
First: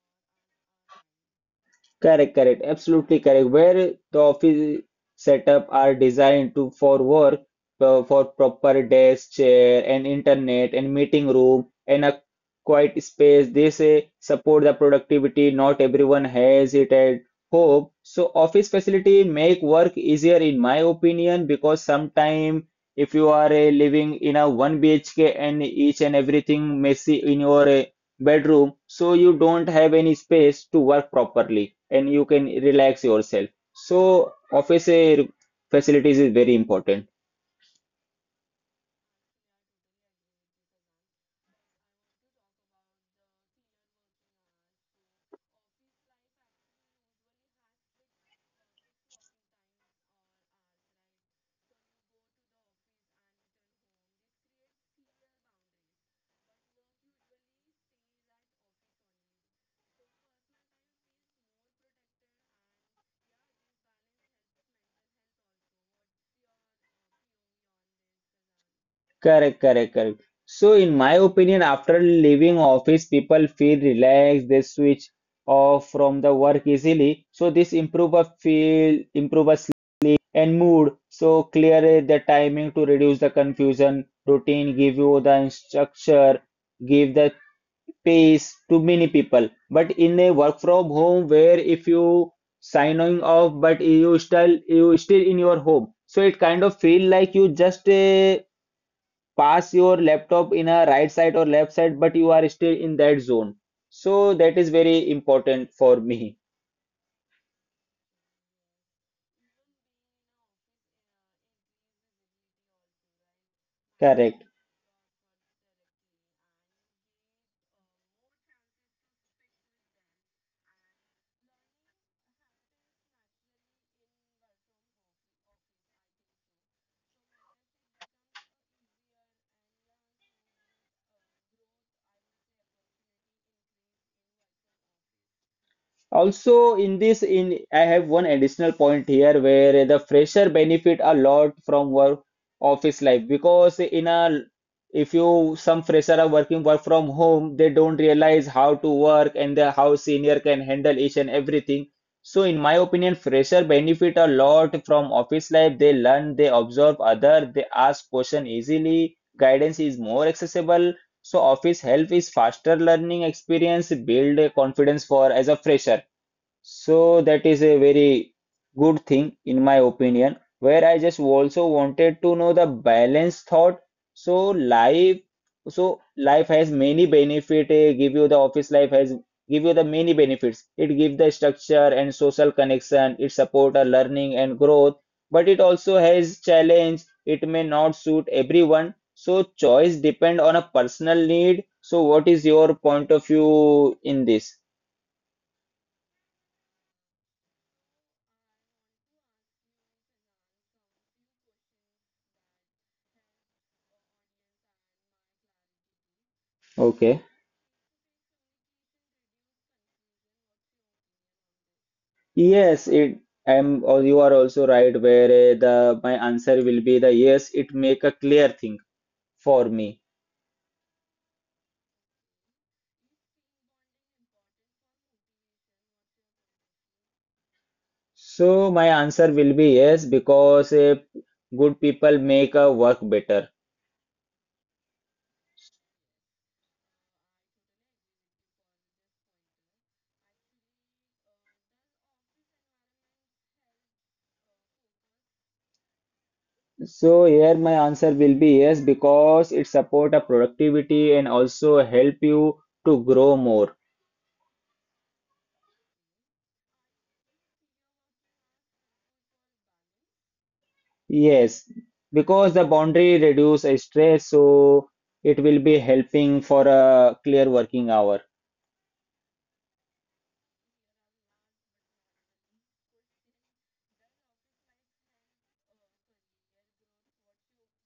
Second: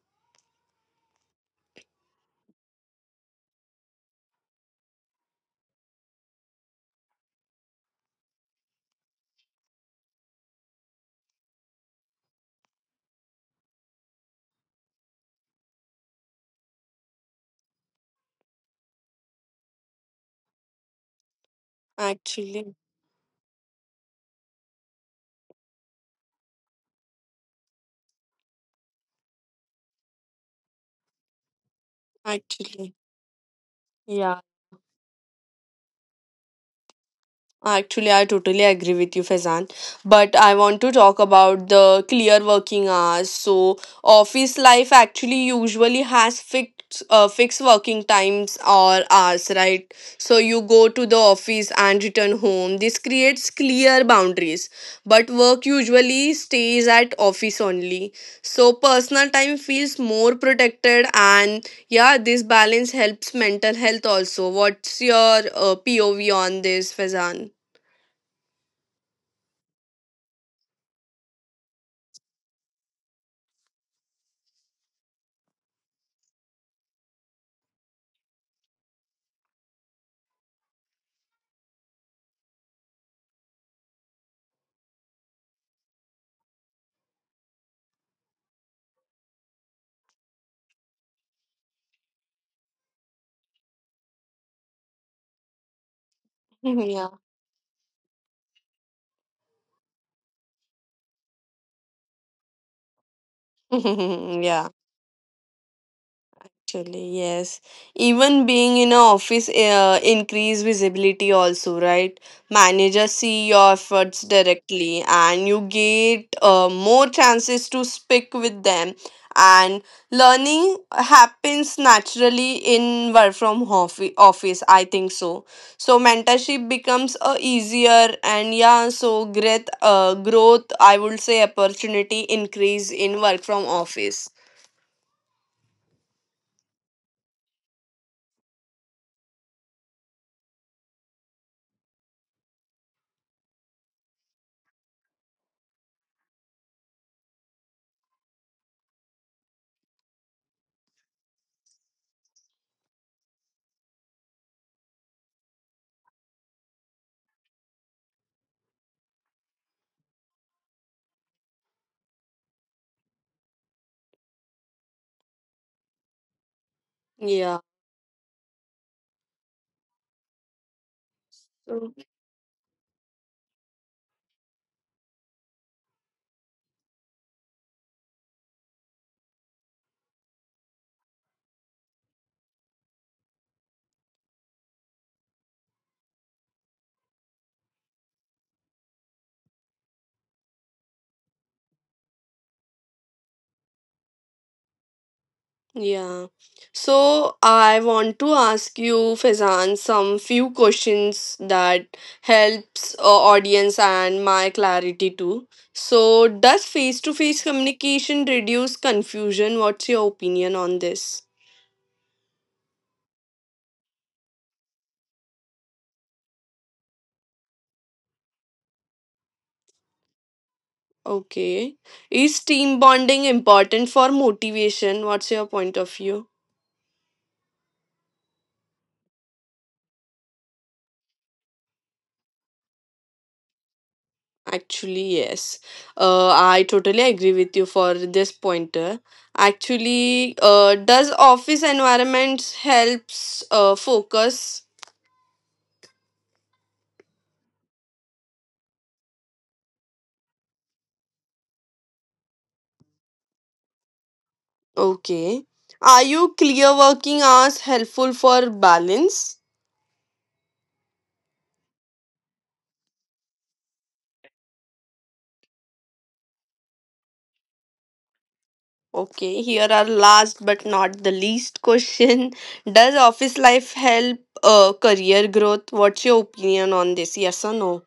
Speaker 1: Correct, correct, absolutely correct. Where the office setup are designed to for work, uh, for proper desk, chair, and internet, and meeting room, and a quiet space, they say support the productivity. Not everyone has it at home. So office facility make work easier in my opinion, because sometimes
Speaker 2: Actually,
Speaker 1: if you are uh, living in a one B H K and each and everything messy in your uh, bedroom, so you don't have any space to work properly and you can
Speaker 2: actually,
Speaker 1: relax yourself, so
Speaker 2: yeah.
Speaker 1: office eh, facilities is very important.
Speaker 2: Actually, I totally agree with you, Faizan. But I want to talk about the clear working hours. So office life actually usually has fixed uh, fixed working times or hours, right? So you go to the office and return home. This creates clear boundaries. But work usually stays at office only. So personal time feels more protected, and yeah, this balance helps mental health also. What's your uh, P O V on this, Faizan?
Speaker 1: Correct, correct, correct. So in my opinion, after leaving office people feel relaxed, they switch off from the work easily, so this improve a feel, improve a sleep and mood. So clear eh, the timing to reduce the confusion, routine give you the structure, give the pays to many people. But in a work from home, where if you signing off but you still you still in your home, so it kind of feel
Speaker 2: Yeah.
Speaker 1: like you just uh, pass your laptop in a right side or left side, but you are still in that zone, so that is
Speaker 2: Yeah,
Speaker 1: very important for me.
Speaker 2: actually, yes. Even being in an office uh, increase visibility also, right? Managers see your efforts
Speaker 1: Correct.
Speaker 2: directly and you get uh, more chances to speak with them. And learning happens naturally in work from offi- office, I think so. So mentorship becomes uh, easier, and yeah, so great uh, growth, I would say opportunity increase in work from office.
Speaker 1: Also, in this, in I have one additional point here where the fresher benefit a lot from work office life, because in a if you some fresher are working work from home, they don't realize how to work and the, how senior can handle each and everything. So, in my opinion, fresher benefit a lot from office life. They learn, they observe other, they ask question easily. Guidance is more accessible. So, office help is faster learning experience, build a confidence for as a fresher. So that
Speaker 2: Yeah.
Speaker 1: is a very good thing in my opinion, where I just also
Speaker 2: So-
Speaker 1: wanted to know the balanced thought. So life, so life has many benefit. Eh, give you the Office life has give you the many benefits. It gives the structure and social connection. It support a learning and growth, but it also has challenge. It may not suit everyone. So choice depend on a personal need. So what is your point of view in this?
Speaker 2: Yeah. So I want to ask you, Fezan, some few questions that helps uh, audience and my clarity too. So does
Speaker 1: Okay.
Speaker 2: face-to-face communication reduce confusion? What's your opinion on this?
Speaker 1: Yes, it I'm or you are also right where uh, the my answer will be the yes, it make a clear thing for me.
Speaker 2: Okay. Is team bonding important for motivation? What's your point of view?
Speaker 1: So my answer will be yes because uh, good people make a work better.
Speaker 2: Actually, yes. Uh, I totally agree with you for this pointer. Actually, uh, does office environments helps uh, focus?
Speaker 1: So here my answer will be yes because it support a productivity and also help you to grow more.
Speaker 2: Okay. Are you clear working hours helpful for balance?
Speaker 1: Yes, because the boundary reduce a stress, so it will be helping for a clear working hour.
Speaker 2: Okay, here are last but not the least question. Does office life help uh, career growth? What's your opinion on this? Yes or no?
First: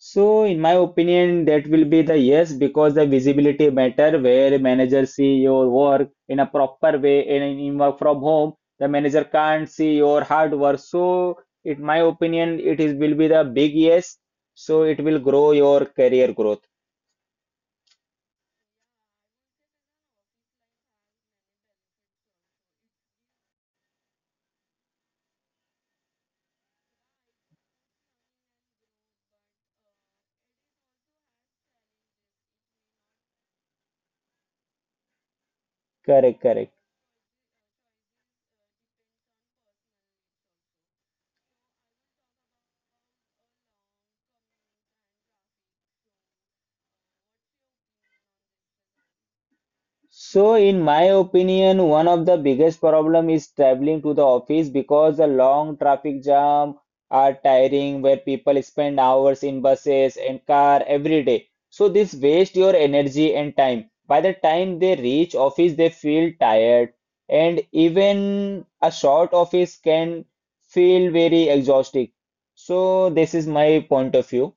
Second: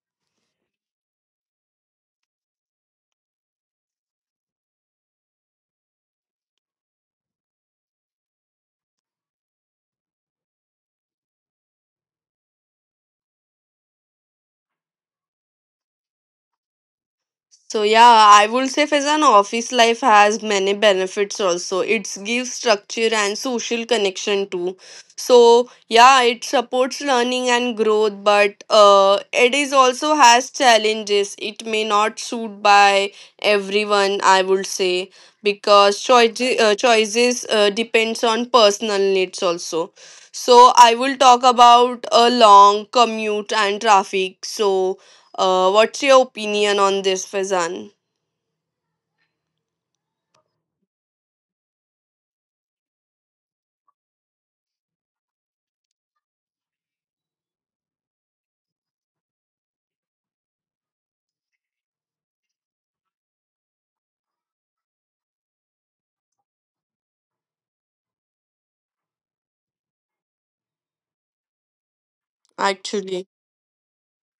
Speaker 1: So, in my opinion, that will be the yes because the visibility matter where manager see your work in a proper way, and in in work from home, the manager can't see your hard work. So, in my opinion, it is will be the big yes. So it will grow your career growth.
Speaker 2: So yeah, I would say Faizan, office life has many benefits also. It gives structure and social connection too. So yeah, it supports learning and growth, but uh, it is also has challenges. It may not suit by everyone, I would say, because
Speaker 1: Correct, correct.
Speaker 2: choices uh, choices uh, depends on personal needs also. So I will talk about a long commute and traffic. So uh, what's your opinion on this, Fazan?
Speaker 1: So, in my opinion, one of the biggest problem is traveling to the office because the long traffic jam are tiring, where people spend hours in buses and car every day. So this waste your energy and time. By the time they reach office, they feel tired, and even a short office can feel very exhausting. So this
Speaker 2: Actually.
Speaker 1: is my point of view.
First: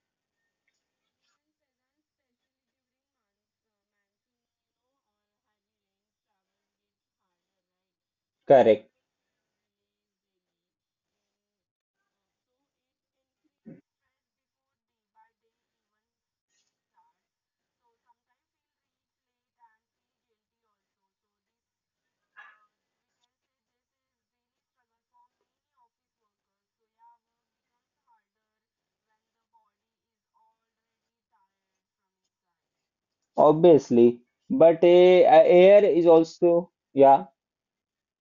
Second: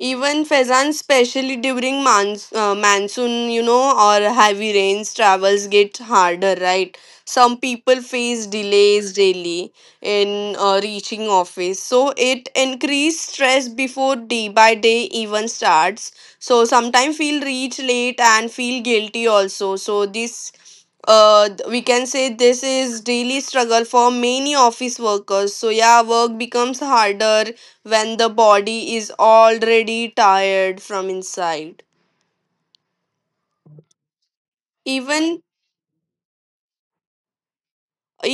Speaker 2: Even Faizan, especially during mons- uh, monsoon, you know, or heavy rains, travels get harder, right? Some people face
Speaker 1: Correct.
Speaker 2: delays daily in uh, reaching office, so it increased stress before day by day even starts. So sometimes feel reach late and feel guilty also. So this, uh, th- we can say this is daily struggle for many office workers. So yeah, work becomes harder when the body is already tired from inside.
Speaker 1: Obviously. But uh,
Speaker 2: even
Speaker 1: air is also, yeah,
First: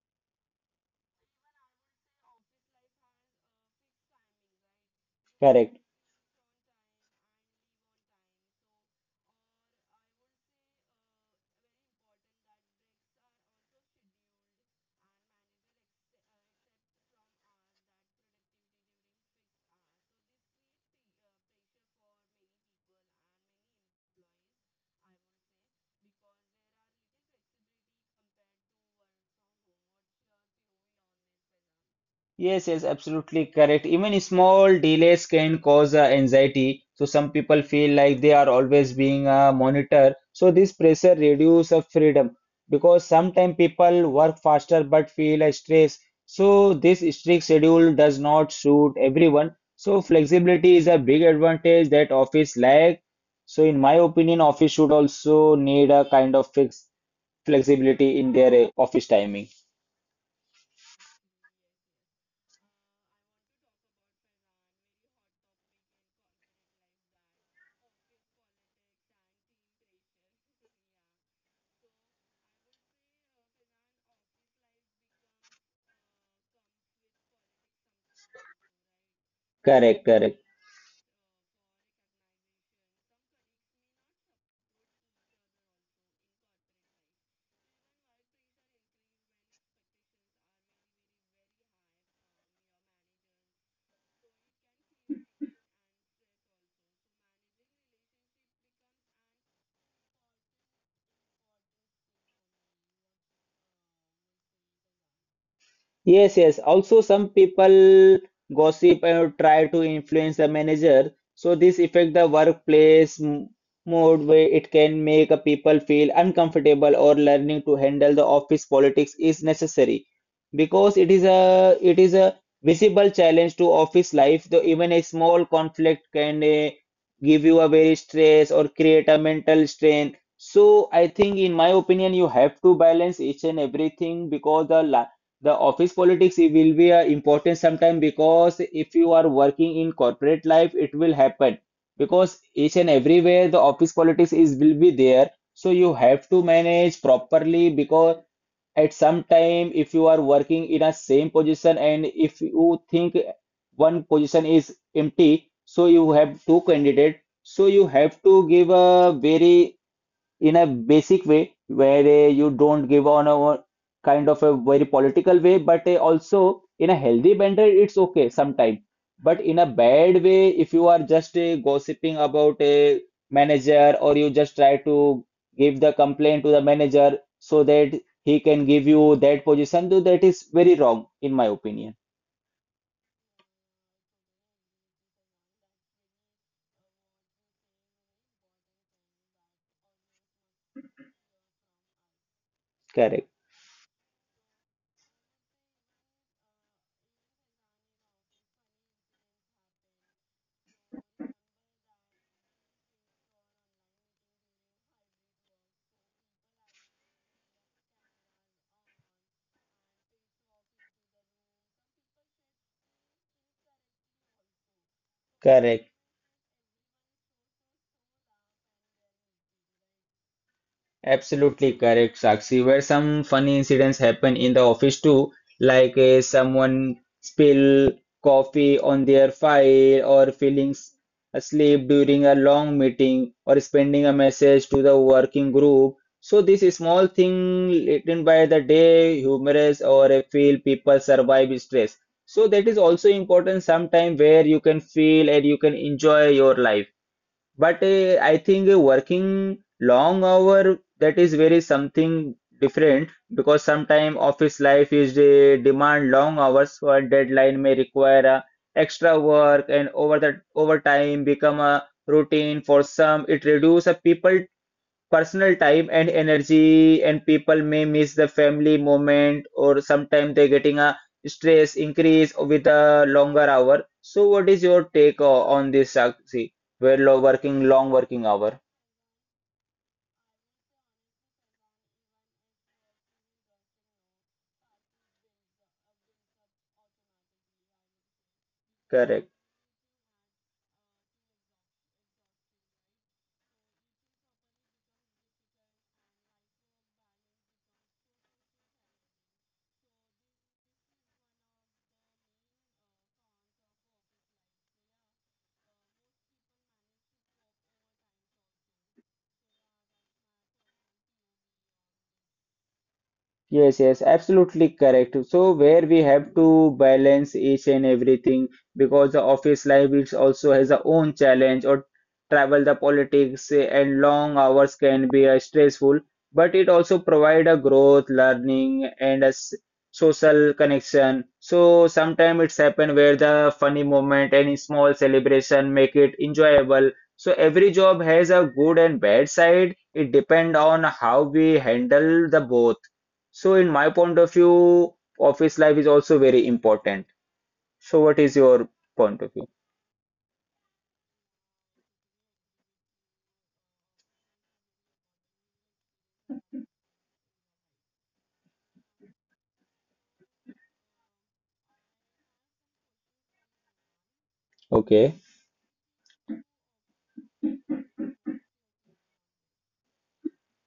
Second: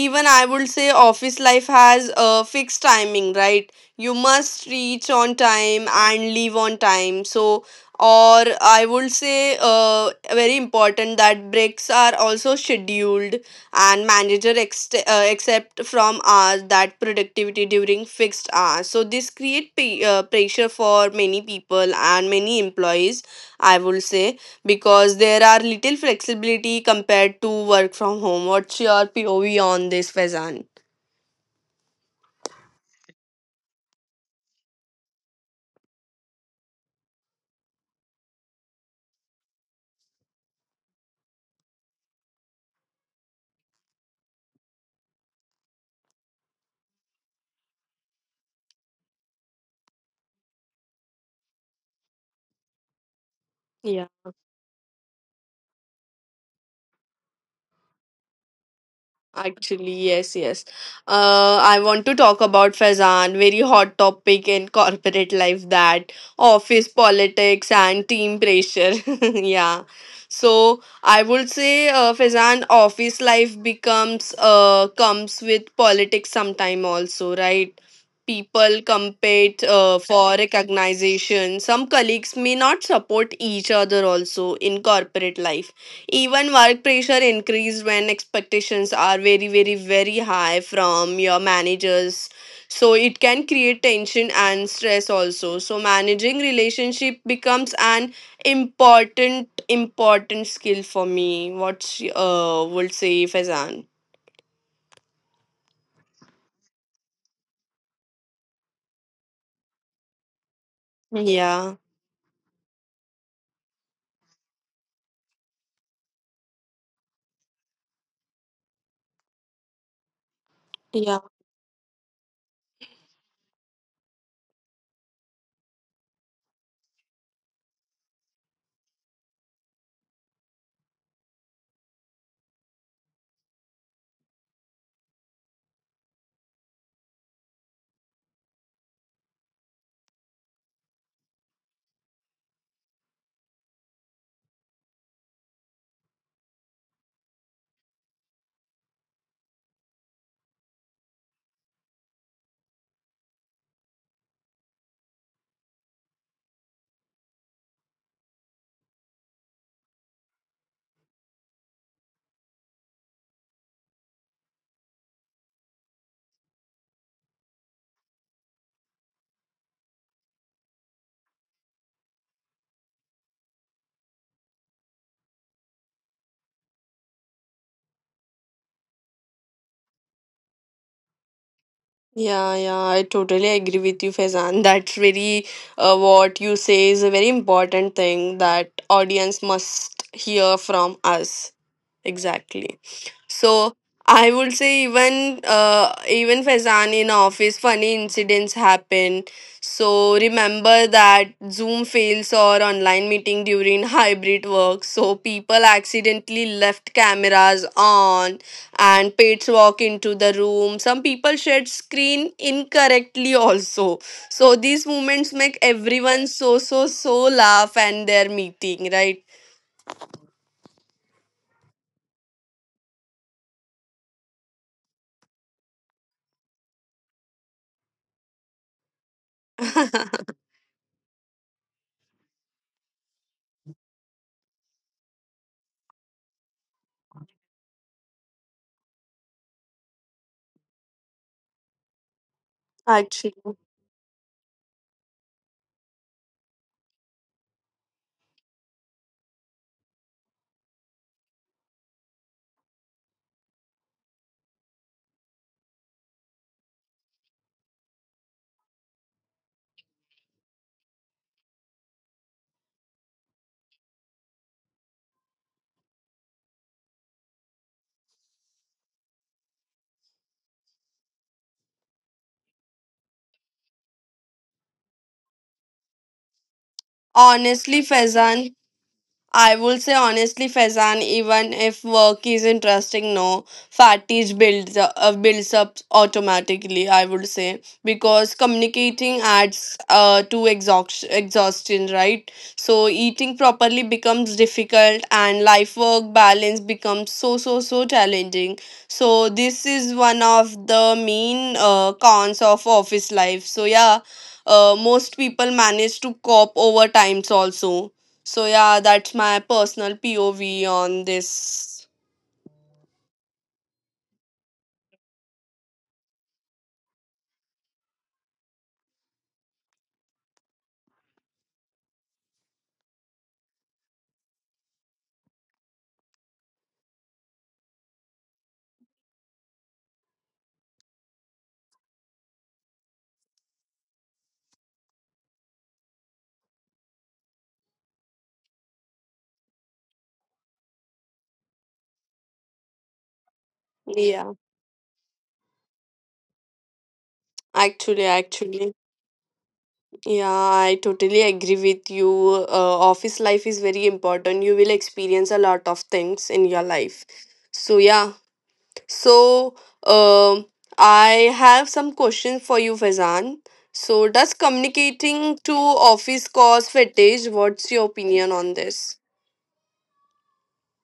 Speaker 2: even I would say office life has a fixed timing, right? You must reach on
Speaker 1: correct.
Speaker 2: time and leave on time, so or I would say uh, very important that breaks are also scheduled, and manager ex- uh, accept from us that productivity during fixed hours, so this create p- uh, pressure for many people and many employees, I would say, because there are little flexibility compared to work from home. What's your P O V on this, Faizan?
Speaker 1: Yes, yes, absolutely correct. Even small delays can cause uh, anxiety. So some people feel like they are always being uh, monitored. So this pressure reduces uh, freedom, because sometimes people work faster but feel a stress. So this strict schedule does not suit everyone. So flexibility is a big advantage that office lack. So in my opinion, office should also need a kind of fixed flexibility in their uh, office timing.
Speaker 2: Actually, yes, yes. Uh, I want to talk about Fazan, very hot topic in corporate life, that office politics and team pressure. Yeah. So I would say uh, Fazan office life becomes uh comes with politics sometime also, right? People compete
Speaker 1: Correct,
Speaker 2: uh,
Speaker 1: correct.
Speaker 2: for recognition. Some colleagues may not support each other also in corporate life, even work pressure increased when expectations are very, very, very high from your managers. So it can create tension and stress also. So managing relationship becomes an important, important skill for me. What uh would say Faizan?
Speaker 1: Yes, yes. Also, some people gossip and try to influence the manager. So this
Speaker 2: Yeah.
Speaker 1: affect the workplace m- mood, where it can make a people feel uncomfortable, or learning to handle the office politics is necessary because it is
Speaker 2: Yeah,
Speaker 1: a it is a visible challenge to office life. Though even a small conflict can uh, give you a very stress or create a mental strain. So I think in my opinion you have to balance each and everything, because the the office politics it will be uh, important sometime, because if you are working in corporate life it will happen, because each and everywhere the office politics is will be there, so you have to manage properly. Because at some time, if you are working in a same position and if you think one position is empty, so you have two candidates. So you have to give a very in a basic way, where uh, you don't give on a a kind of a very political way, but uh, also in a healthy banter, it's okay sometimes. But in a bad way, if you are just uh, gossiping about a manager or you just try to give the complaint to the manager so that he can give you that position, though that is very wrong, in my opinion.
Speaker 2: yeah, yeah. I totally agree with you, Faizan. That's very uh, what you say is a very important thing that audience must hear from us. Exactly.
Speaker 1: Correct,
Speaker 2: So I would say even uh, even Faizan in office, funny incidents happen. So remember that Zoom fails or online meeting during hybrid work. So people accidentally left cameras on and pets walk into the room. Some people shared screen incorrectly also. So these moments make
Speaker 1: correct.
Speaker 2: everyone so so so laugh and their meeting, right?
Speaker 1: Absolutely correct, Sakshi. Where some funny incidents happen in the office too, like uh, someone spill coffee on their file or feeling s- asleep during a long meeting or sending a message to the working group. So this is small thing written by the day, humorous or uh, feel people survive stress. So that is also
Speaker 2: Actually.
Speaker 1: important sometime where you can feel and you can enjoy your life. But uh, I think uh, working long hour, that is very something different, because sometimes office life is uh, demand long hours for deadline, may require uh, extra work, and over the overtime become a routine for some. It reduce a people personal time and energy, and people may miss the family moment, or sometimes they're getting a stress increase with a longer hour. So what is your take o- on this, Sakshi? We're lo- working
Speaker 2: Honestly,
Speaker 1: long working
Speaker 2: Faizan.
Speaker 1: hour.
Speaker 2: I will say honestly, Faizan, even if work is interesting, no, fatigue builds up, uh, builds up automatically, I would say, because communicating
Speaker 1: Correct.
Speaker 2: adds uh, to exhaustion, exhaustion, right? So eating properly becomes difficult and life work balance becomes so, so, so challenging. So this is one of the main uh, cons of office life. So yeah, uh, most people manage to cope over times also, so yeah, that's my personal P O V on this.
Speaker 1: Yes, yes, absolutely correct. So where we have to balance each and everything, because the office life, it also has a own challenge or travel, the politics, eh, and long hours can be uh, stressful, but it also provide a growth, learning and a s- social connection. So sometimes it's happen where the funny moment and small celebration make it enjoyable. So every job has a good and bad side. It depend on how we handle the both. So, in my point of
Speaker 2: Yeah,
Speaker 1: view, office life is also very important. So,
Speaker 2: actually,
Speaker 1: what is your
Speaker 2: actually,
Speaker 1: point of view?
Speaker 2: yeah, I totally agree with you. Uh, office life is very important. You will experience a lot of things in your life. So yeah, so um, I have some question for you, Fazan. So does
Speaker 1: Okay.
Speaker 2: communicating to office cause fatigue? What's your opinion on this?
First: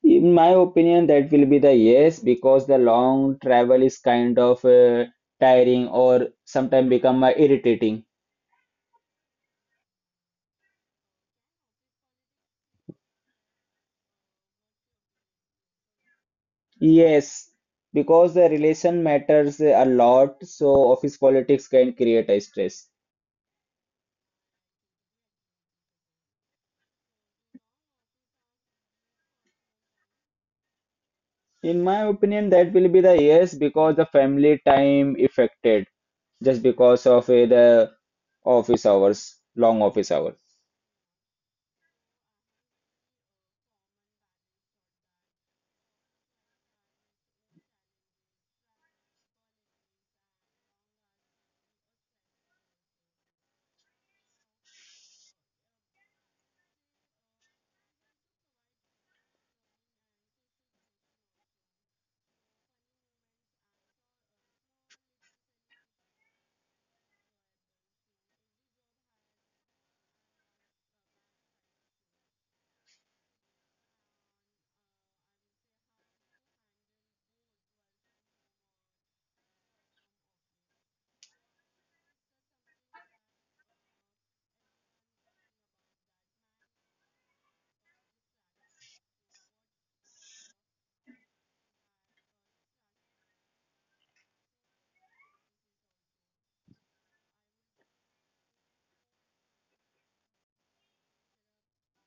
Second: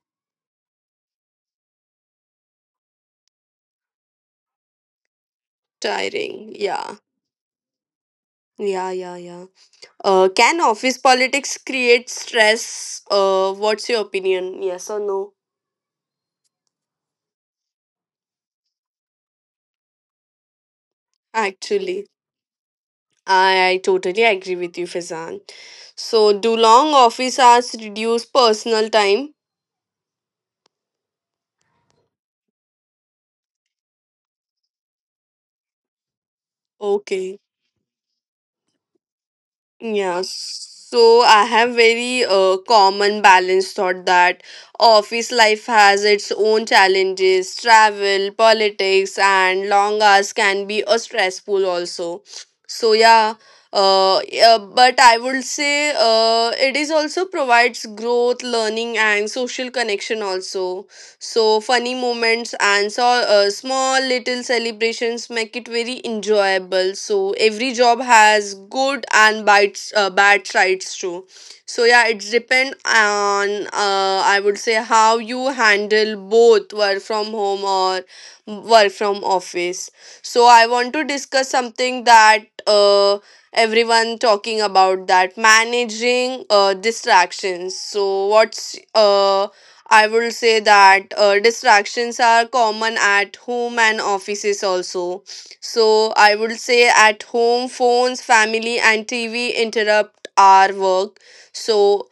Speaker 1: In my opinion, that will be the yes, because the long travel is kind of uh, tiring or
Speaker 2: Tiring.
Speaker 1: sometimes
Speaker 2: Yeah,
Speaker 1: become uh, irritating.
Speaker 2: yeah, yeah, yeah. Uh, can office politics create stress? Uh, what's your opinion? Yes or no?
Speaker 1: Yes, because the relation matters a lot, so office politics can
Speaker 2: Actually,
Speaker 1: create a stress.
Speaker 2: I, I totally agree with you, Fazan. So, do long office hours reduce personal time?
Speaker 1: In my opinion, that will be the yes, because the family time affected just because of
Speaker 2: Okay.
Speaker 1: uh, the office hours, long office
Speaker 2: Yeah,
Speaker 1: hours.
Speaker 2: so I have very uh, common balanced thought that office life has its own challenges. Travel, politics, and long hours can be a stressful also. So yeah, uh, yeah, but I would say uh, it is also provides growth, learning, and social connection also. So funny moments and so, uh, small little celebrations make it very enjoyable. So every job has good and bad, uh, bad sides too. So yeah, it's depend on uh, I would say how you handle both work from home or work from office. So I want to discuss something that uh, everyone talking about that managing uh, distractions. So what's uh I would say that uh, distractions are common at home and offices also. So I would say at home, phones, family, and T V interrupt our work. So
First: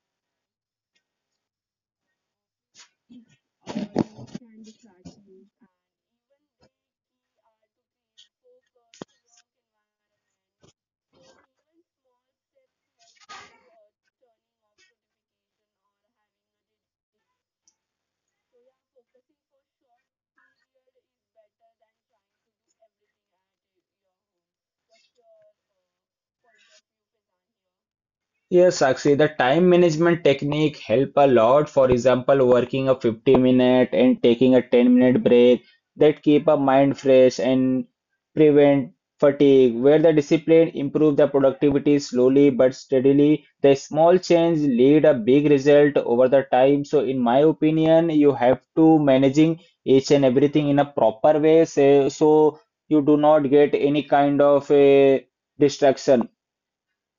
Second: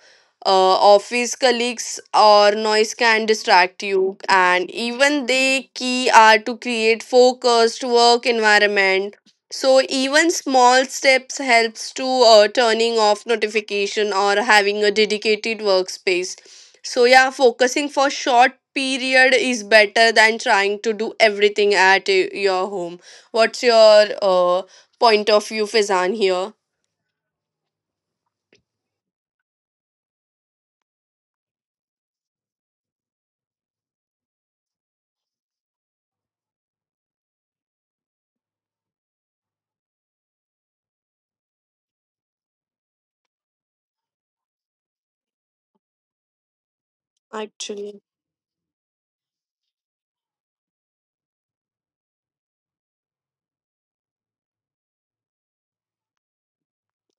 Speaker 2: uh, office colleagues or noise can distract you, and even they key are to create focused work environment. So even small steps helps to uh, turning off notification or having a dedicated workspace, so yeah, focusing for short period is better than trying to do everything at uh, your home. What's your uh, point of view, Fizan, here?
Speaker 1: Yes, Sakshi, the time management technique help a lot. For example, working a fifty minute and taking a ten minute break, that keep a mind fresh and prevent fatigue. Where the discipline improve the productivity slowly but steadily, the small change lead a big result over the time. So in my
Speaker 2: Actually.
Speaker 1: opinion, you have to managing each and everything in a proper way, say, so you do not get any kind of a distraction.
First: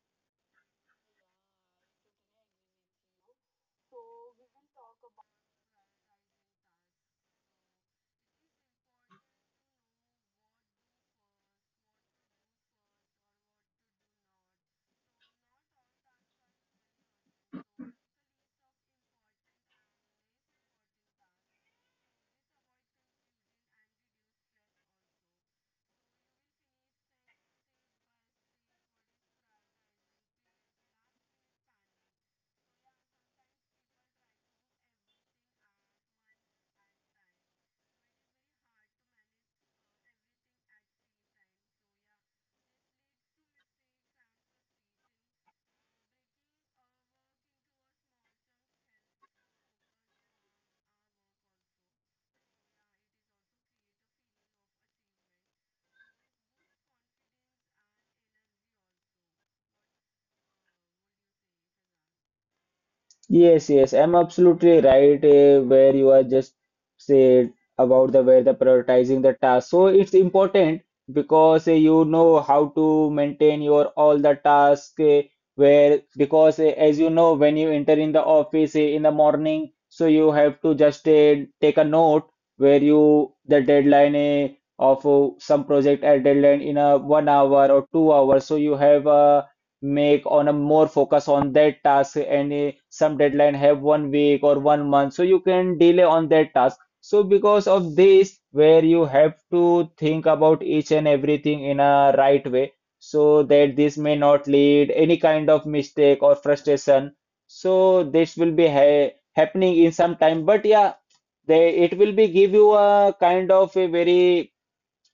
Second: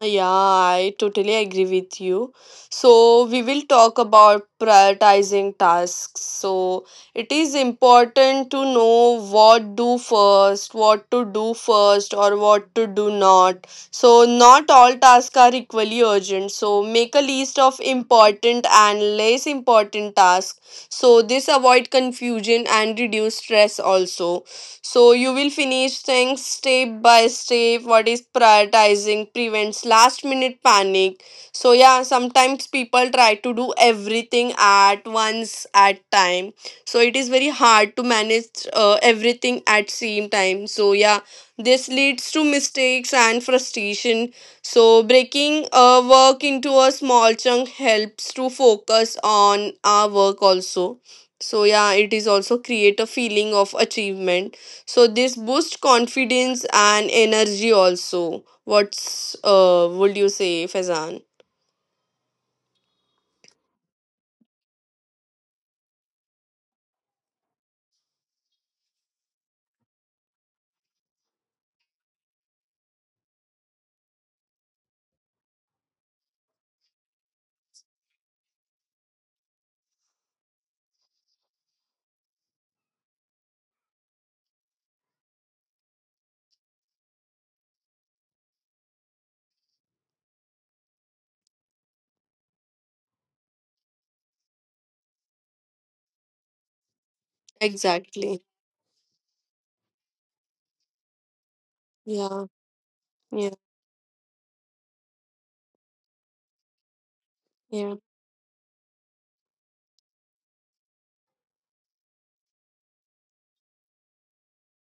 Speaker 2: Yeah, I totally agree with you. So we will talk about prioritizing tasks. So it is important to know what do first, what to do first, or what to do not. So not all tasks are equally urgent. So make a list of important and less important tasks. So this avoid confusion and reduce stress also. So you will finish things step by step. What is prioritizing prevents last minute panic. So yeah, sometimes people try to do everything at once at time. So it is very hard to manage uh, everything at same time. So yeah, this leads to mistakes and frustration. So breaking uh, work into a small chunk helps to focus on our work also. So yeah, it is also create a feeling of achievement, so this boosts confidence and energy also. What's uh would you say, Fezan?
Speaker 1: Yes, yes, I'm absolutely right. Eh, where you are just said about the where the prioritizing the task. So it's important because, eh, you know how to maintain your all the task, eh, where because, eh, as you know when you enter in the office, eh, in the morning, so you have to just, eh, take a note where you the deadline, eh, of oh, some project at deadline in a one hour or two hours. So you have a make on a more focus on that task, and eh, some deadline have one week or one month, so you can delay on that task, so because of this
Speaker 2: Exactly.
Speaker 1: where you have to think about each and everything in a right
Speaker 2: Yeah.
Speaker 1: way, so that
Speaker 2: Yeah.
Speaker 1: this may not lead any kind of mistake or frustration, so
Speaker 2: Yeah.
Speaker 1: this will be ha happening in some time, but yeah, they it will be give you a kind of a very,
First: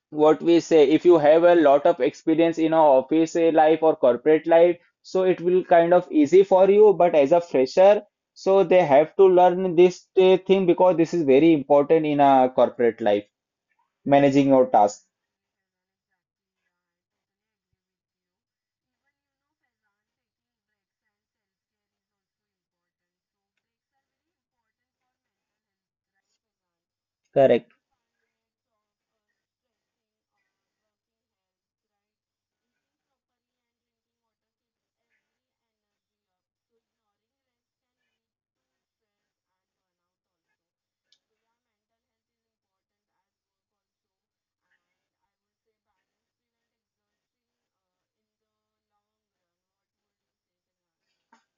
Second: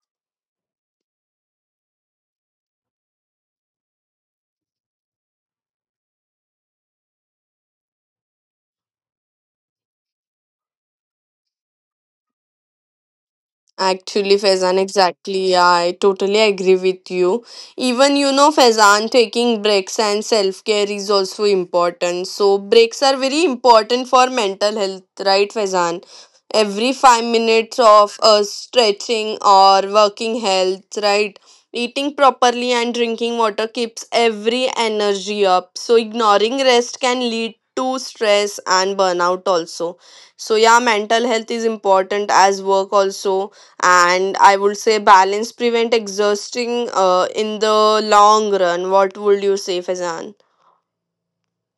Speaker 1: what we say, if you have a lot of experience in a office, eh, life or corporate life, so it will kind of easy for you, but as a fresher, so they have to learn this, eh, thing, because this is very important in a corporate life,
Speaker 2: Actually,
Speaker 1: managing
Speaker 2: Faizan,
Speaker 1: your task.
Speaker 2: exactly. I totally agree with you. Even, you know, Faizan, taking breaks and self care is also important. So breaks are very important for mental health, right, Faizan? Every five minutes
Speaker 1: Correct.
Speaker 2: of uh, stretching or working health, right? Eating properly and drinking water keeps every energy up. So ignoring rest can lead to stress and burnout also. So yeah, mental health is important as work also, and I would say balance prevent exhausting uh, in the long run. What would you say, Fazan?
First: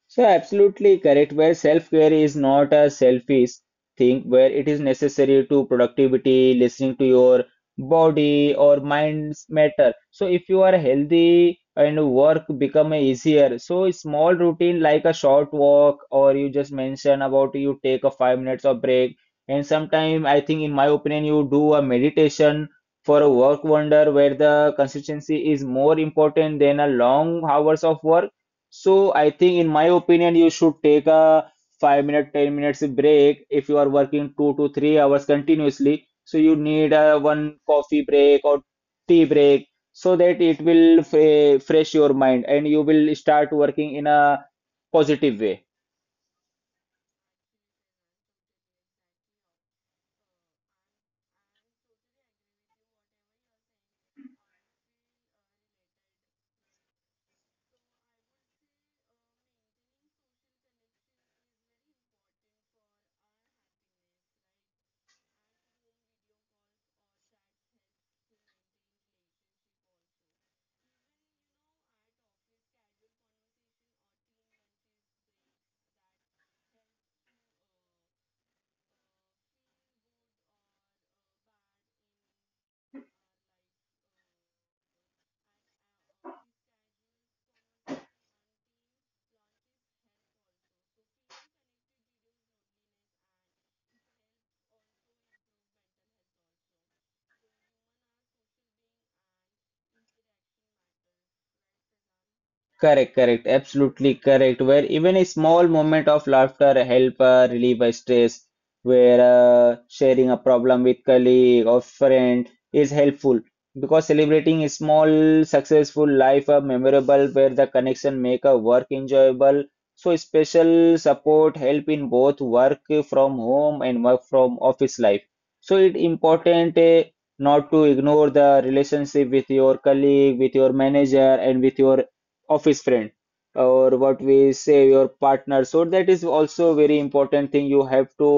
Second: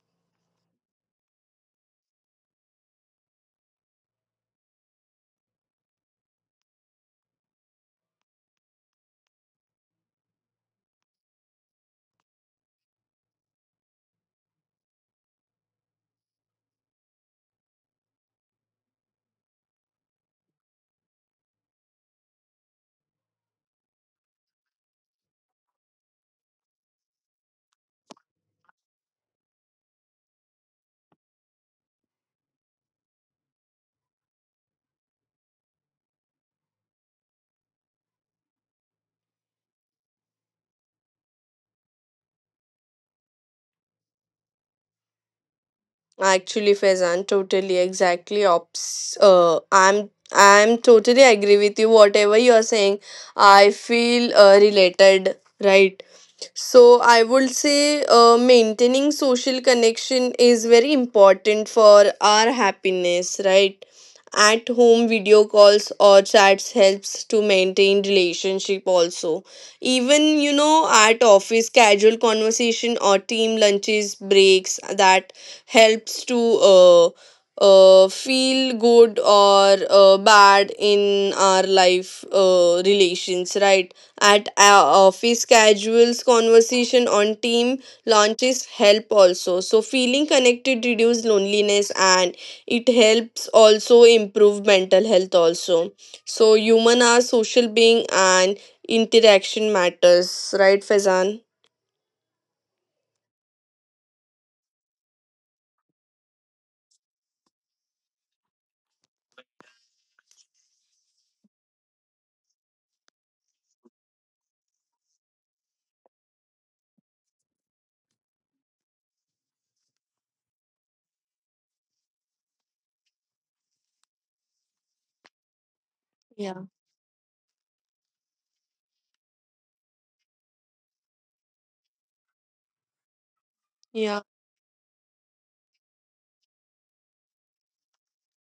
Speaker 1: So absolutely correct, where self-care is not a selfish thing, where it is necessary to productivity, listening to your body or minds matter. So if you are healthy and work become easier, so a small routine like a short walk, or you just mention about you take a five minutes of break, and sometime I think in my opinion you do a meditation for a work wonder, where the consistency is more important than a long hours of work. So I think, in my opinion, you should take a five minute, ten minutes break if you are working two to three hours continuously. So you need a one coffee break or tea break, so that it will fre- fresh your mind and you will start working in a positive way.
Speaker 2: Actually Fazan, totally exactly ops, uh, i'm i'm totally agree with you whatever you are saying. I feel uh, related, right? So I would say uh, maintaining social connection is very important for our happiness, right? At home video calls or chats helps to maintain relationship also. Even you know at office casual conversation or team lunches breaks that helps to uh, uh, feel good or uh, bad in our life uh, relations, right? At our office casuals conversation on team launches help also, so feeling connected reduce loneliness, and it helps also improve mental health also. So human are social being and interaction matters, right Fezan?
Speaker 1: Correct, correct, absolutely correct. Where even a small moment of laughter help uh, relieve a stress, where uh, sharing a problem with colleague or friend is helpful because celebrating a small successful life are memorable, where the connection make a work enjoyable. So special support help in both work from home and work from office life. So it
Speaker 2: Yeah.
Speaker 1: important, uh, not to ignore the relationship with your colleague, with your manager, and with your office friend, or
Speaker 2: Yeah.
Speaker 1: what we say your partner, so that is also very important thing. You have to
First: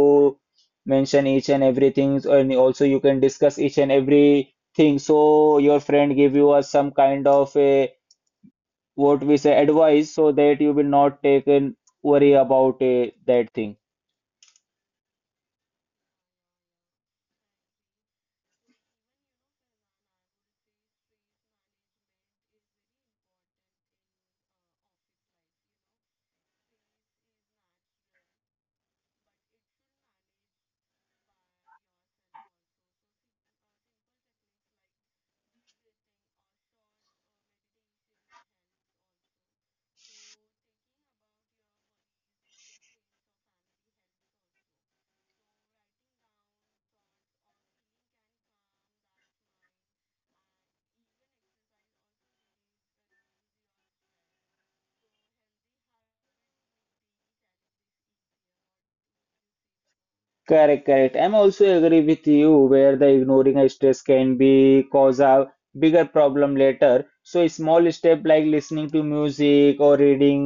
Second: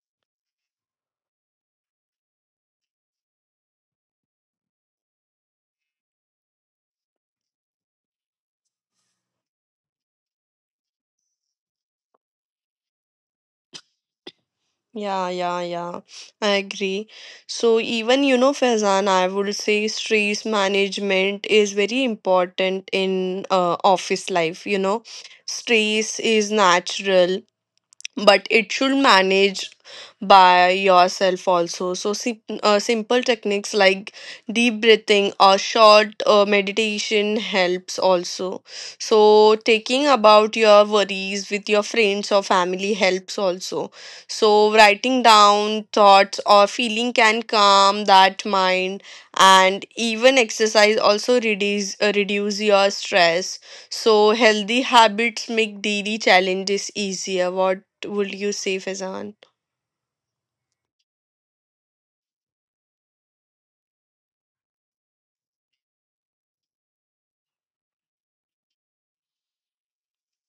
Speaker 1: mention each and everything, and also you can discuss each and every thing, so your friend give you a, some kind of a, what we say, advice, so that you will not take and worry about a, that thing.
Speaker 2: Yeah, yeah, yeah. I agree. So even you know, Faizan, I would say stress management is very important in uh, office life, you know. Stress is natural but it should manage by yourself also, so sim- uh, simple techniques like deep breathing or short uh, meditation helps also, so taking about your worries with your friends or family helps also, so writing down thoughts or feeling can calm that mind, and even exercise also reduce uh, reduce your stress, so healthy habits make daily challenges easier. What would you say, Fazan?
Speaker 1: Correct, correct, I'm also agree with you, where the ignoring a stress can be cause a bigger problem later. So a small step like listening to music or reading,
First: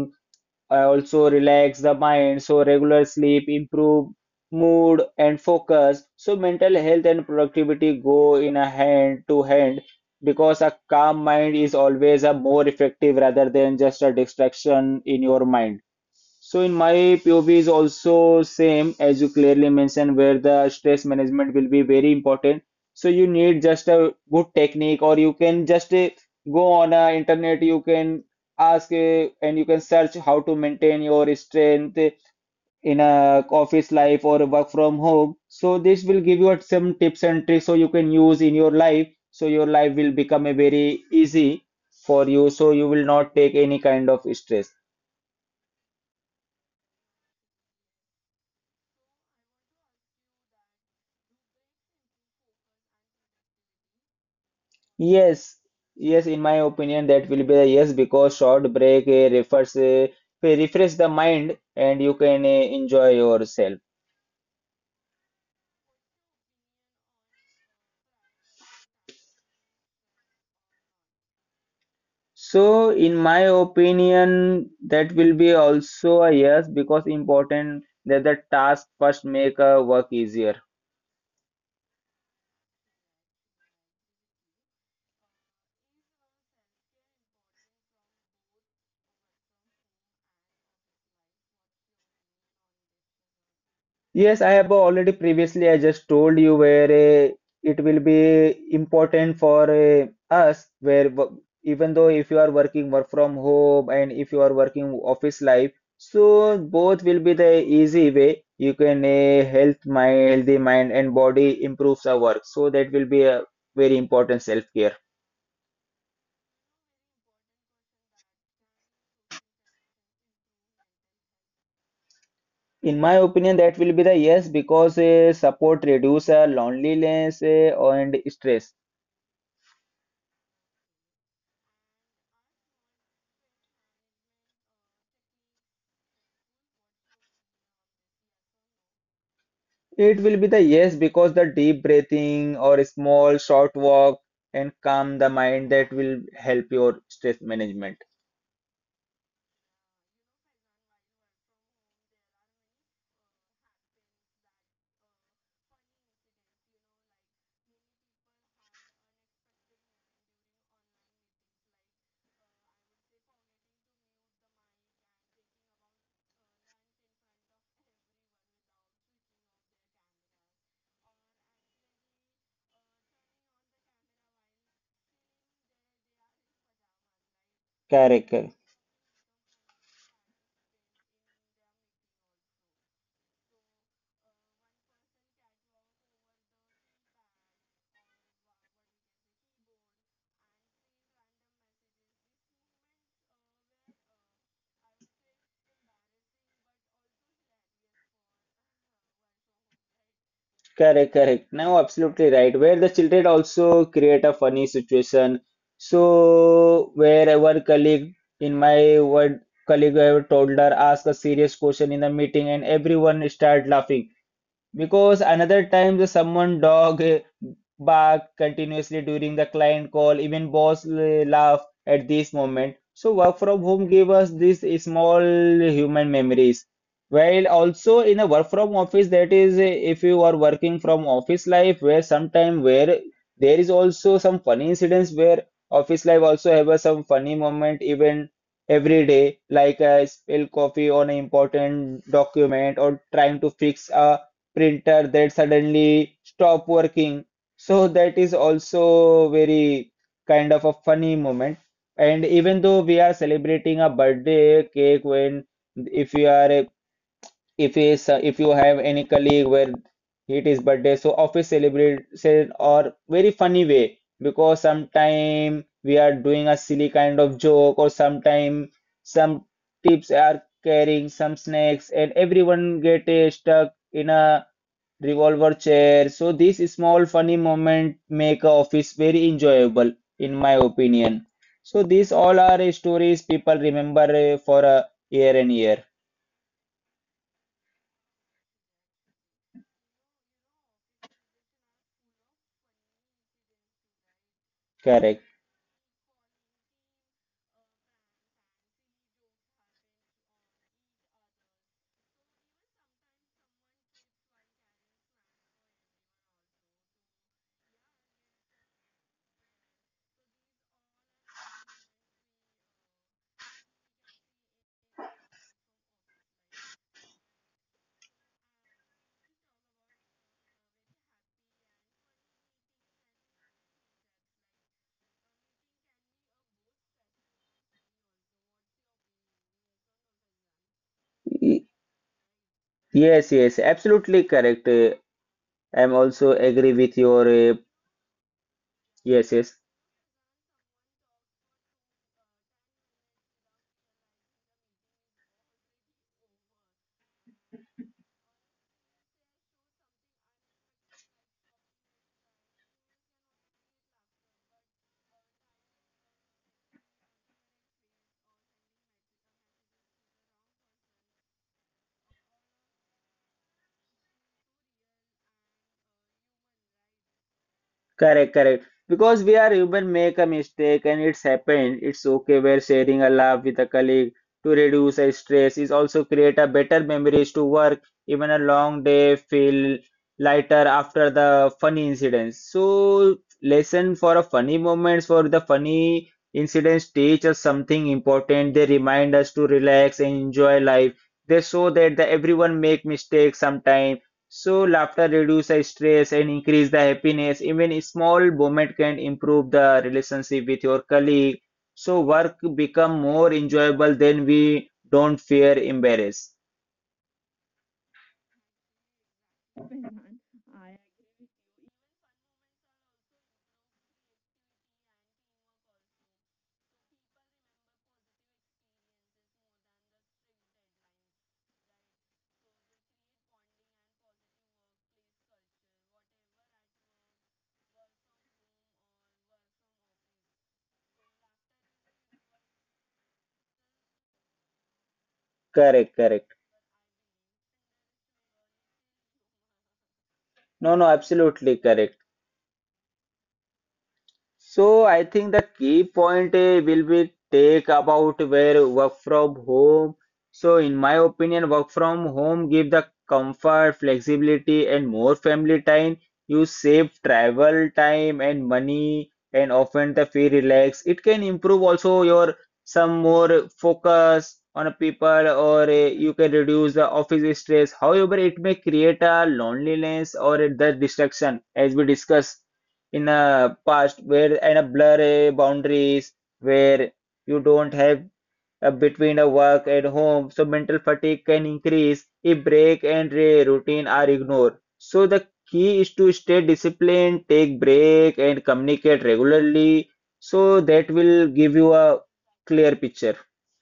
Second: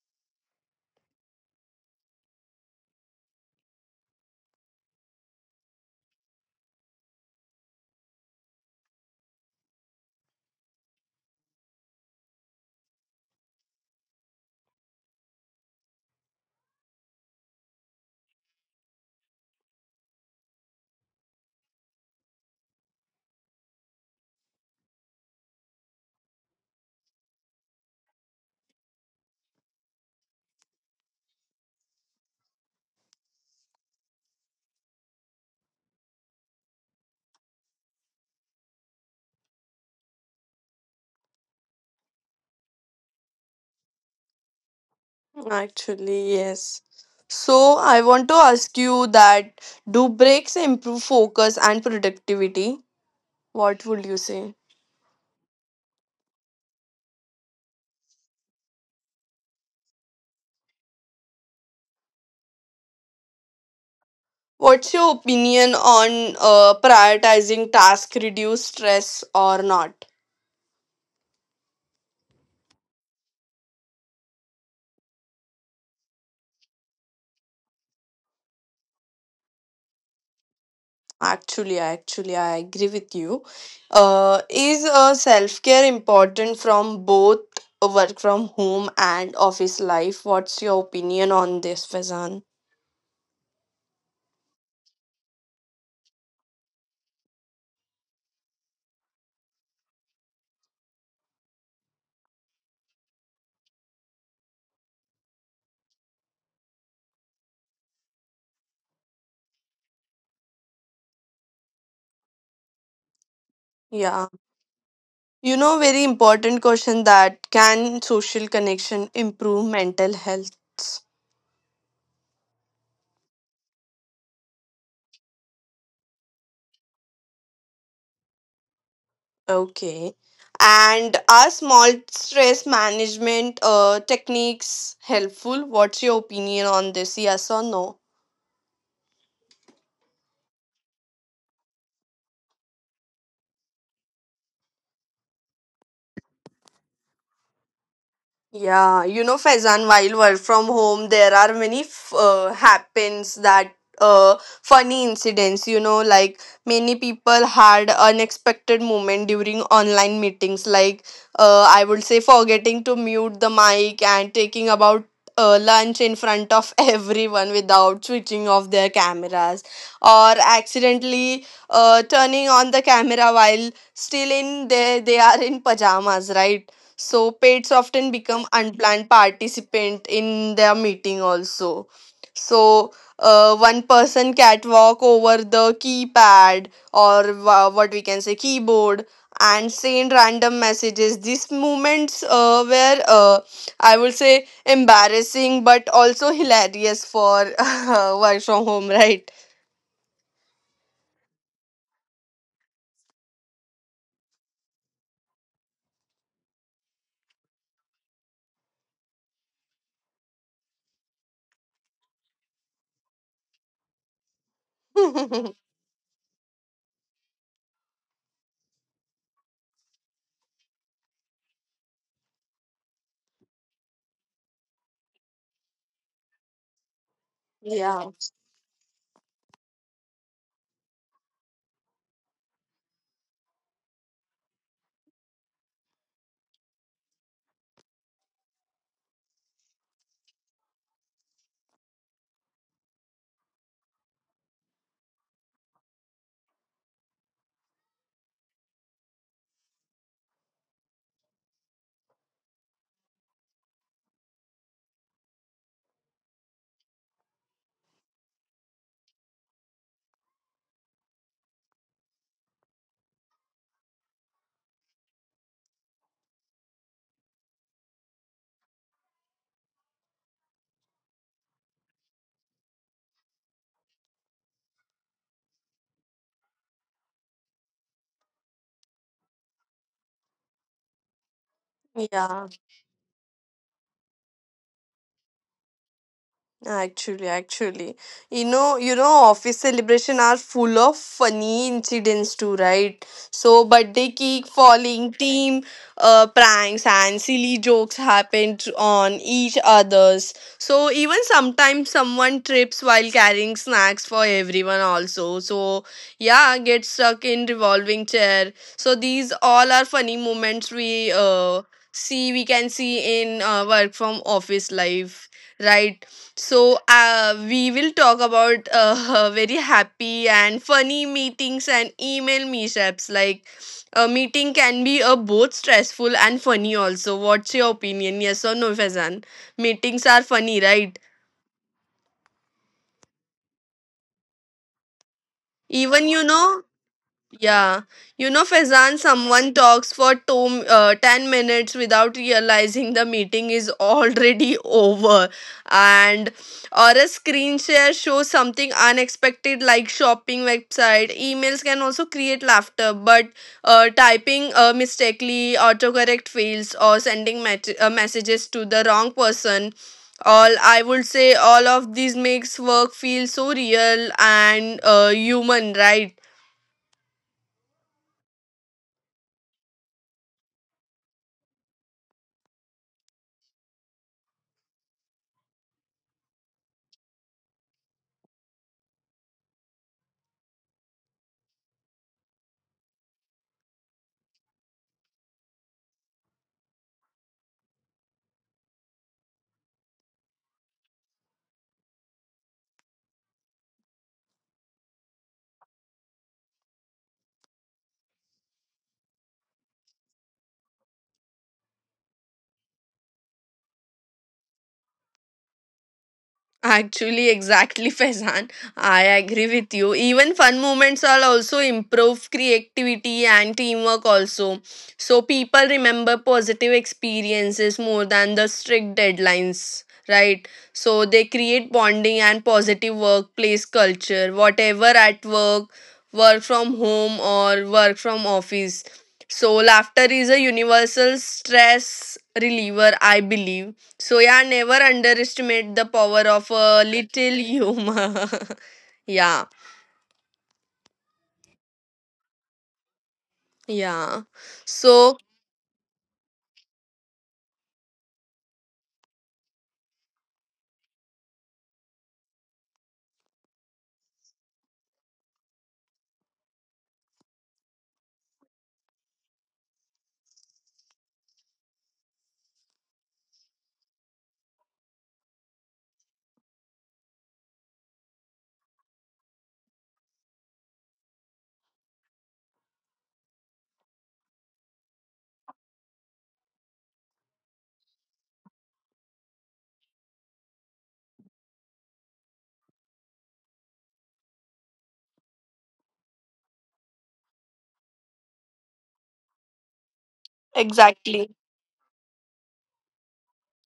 Speaker 1: I also relax the mind, so regular sleep improve mood and focus. So mental health and productivity go in a hand to hand, because a calm mind is always a more effective rather than just a distraction in your mind. So in my P O V is also same as you clearly mentioned, where the stress management will be very important. So you need just a good technique, or you can just uh, go on, uh, internet, you can ask, uh, and you can search how to maintain your strength in a office life or work from home. So this will give you some tips and tricks so you can use in your life. So your life will become a very easy for you, so you will not take any kind of stress.
Speaker 2: Actually, yes. So I want to ask you that do breaks improve focus and productivity? What would you say?
Speaker 1: Yes, yes, in my opinion, that will be a yes, because short break, uh, refers, uh, refresh the mind, and you can uh, enjoy yourself.
Speaker 2: What's your opinion on uh, prioritizing tasks reduce stress or not?
Speaker 1: So, in my opinion, that will be also a yes, because important that the task first make a work easier.
Speaker 2: Actually, actually, I agree with you. Uh, is uh, self care important from both work from home and office life? What's your opinion on this, Fazan?
Speaker 1: Yes, I have already previously, I just told you where, uh, it will be important for uh, us, where wo- even though if you are working work from home, and if you are working office life, so both will be the easy way. You can, uh, health my healthy mind and body improves our work. So that will be a very
Speaker 2: Yeah,
Speaker 1: important self-care.
Speaker 2: you know, very important question that can social connection improve mental health?
Speaker 1: In my opinion, that will be the yes, because uh, support reduce uh, loneliness uh, and stress.
Speaker 2: Okay. And are small stress management uh, techniques helpful? What's your opinion on this? Yes or no?
Speaker 1: It will be the yes, because the deep breathing or a small short walk and calm the mind, that will help your stress management.
Speaker 2: Yeah, you know, Faizan, while work from home, there are many f- uh, happens that uh, funny incidents, you know, like many people had unexpected moment during online meetings, like uh, I would say forgetting to mute the mic and taking about uh, lunch in front of everyone without switching off their cameras, or accidentally uh, turning on the camera while still in they they are in pajamas, right? So pets often
Speaker 1: Correct,
Speaker 2: become
Speaker 1: correct,
Speaker 2: unplanned participant in their meeting also. So uh, one person cat walk over the keypad or wha- what we can say keyboard and send random messages. These moments uh, were uh, I would say embarrassing but also hilarious for work from home, right?
Speaker 1: correct, correct. Now, absolutely right. Where the children also create a funny situation. So, where our colleague, in my word colleague, I have told her ask a serious question in the meeting and everyone start laughing. Because another time the someone dog, eh, bark continuously during the client call, even boss, eh, laugh at this moment. So work from home gave us these small human memories. While also
Speaker 2: Yeah,
Speaker 1: in a work from office, that is, eh, if you are working from office life, where sometime where there is also some funny incidents, where office life also have a some funny moment even every day, like a spill coffee on an important document or trying to fix a printer that suddenly stop working. So that is also very kind of a funny moment. And even though we are celebrating a birthday cake when if you are, if is if you have any colleague where it is birthday, so office celebration or very funny way, because sometime we are doing a silly kind of joke, or sometime some tips are carrying some snacks, and everyone get uh, stuck in a revolver chair. So these small funny moments make a office very enjoyable, in my opinion. So these all are
Speaker 2: yeah.
Speaker 1: uh, stories people remember uh, for a year and year.
Speaker 2: Actually, actually, you know, you know, office celebration are full of funny incidents too, right? So birthday cake
Speaker 1: Correct.
Speaker 2: falling, team uh, pranks, and silly jokes happened on each others. So even sometimes someone trips while carrying snacks for everyone also. So yeah, get stuck in revolving chair. So these all are funny moments we uh see we can see in uh, work from office life, right? So, uh, we will talk about uh, very happy and funny meetings and email mishaps. Like, a meeting can be uh, both stressful and funny, also. What's your opinion? Yes or no, Faizan? Meetings are funny, right?
Speaker 1: Y- Yes, yes, absolutely correct. Uh, I'm
Speaker 2: Even
Speaker 1: also
Speaker 2: you
Speaker 1: agree
Speaker 2: know,
Speaker 1: with your uh,
Speaker 2: yeah, you know, Faizan,
Speaker 1: yes, yes.
Speaker 2: someone talks for two, uh, ten minutes without realizing the meeting is already over. And or a screen share shows something unexpected like shopping website. Emails can also create laughter, but uh, typing uh, mistakenly, autocorrect fails, or sending met- uh, messages to the wrong person. All I would say, all of these makes work feel so real and uh, human, right?
Speaker 1: Correct, correct. Because we are human, make a mistake and it's happened. It's okay. We're sharing a laugh with a colleague to reduce our stress. Is also create a better memories to work. Even a long day feel lighter after the funny incidents. So lesson for a funny moments, for the funny incidents, teach us something important. They remind us to relax and enjoy life. They show that the everyone make mistakes sometime, so laughter reduces stress and increase the happiness. Even a small moment can improve the relationship with your colleague. So work become more enjoyable then we don't fear embarrass.
Speaker 2: Actually, exactly, Faizan. I agree with you. Even fun moments are also improve creativity and teamwork also. So people remember positive experiences more than the strict deadlines, right? So they create bonding and positive workplace culture, whatever at work, work from home or work from office. So laughter is a universal stress reliever, I believe, so yeah, never
Speaker 1: Correct,
Speaker 2: underestimate the
Speaker 1: correct.
Speaker 2: power of a little humor. Yeah,
Speaker 1: No, no, absolutely correct.
Speaker 2: yeah.
Speaker 1: So I think
Speaker 2: So
Speaker 1: the key point eh, will be take about where work from home. So in my opinion, work from home give the comfort, flexibility, and more family time. You save travel time and money, and often the feel relax. It can improve also your some more focus on people, or eh, you can reduce the office stress. However, it may create a loneliness or the distraction, as we discussed in a past where in a blurry boundaries where you don't have a between a work and home, so mental fatigue can increase if break and re- routine are ignored, so the key is to stay disciplined, take break and communicate regularly, so that
Speaker 2: exactly.
Speaker 1: will give you a clear picture.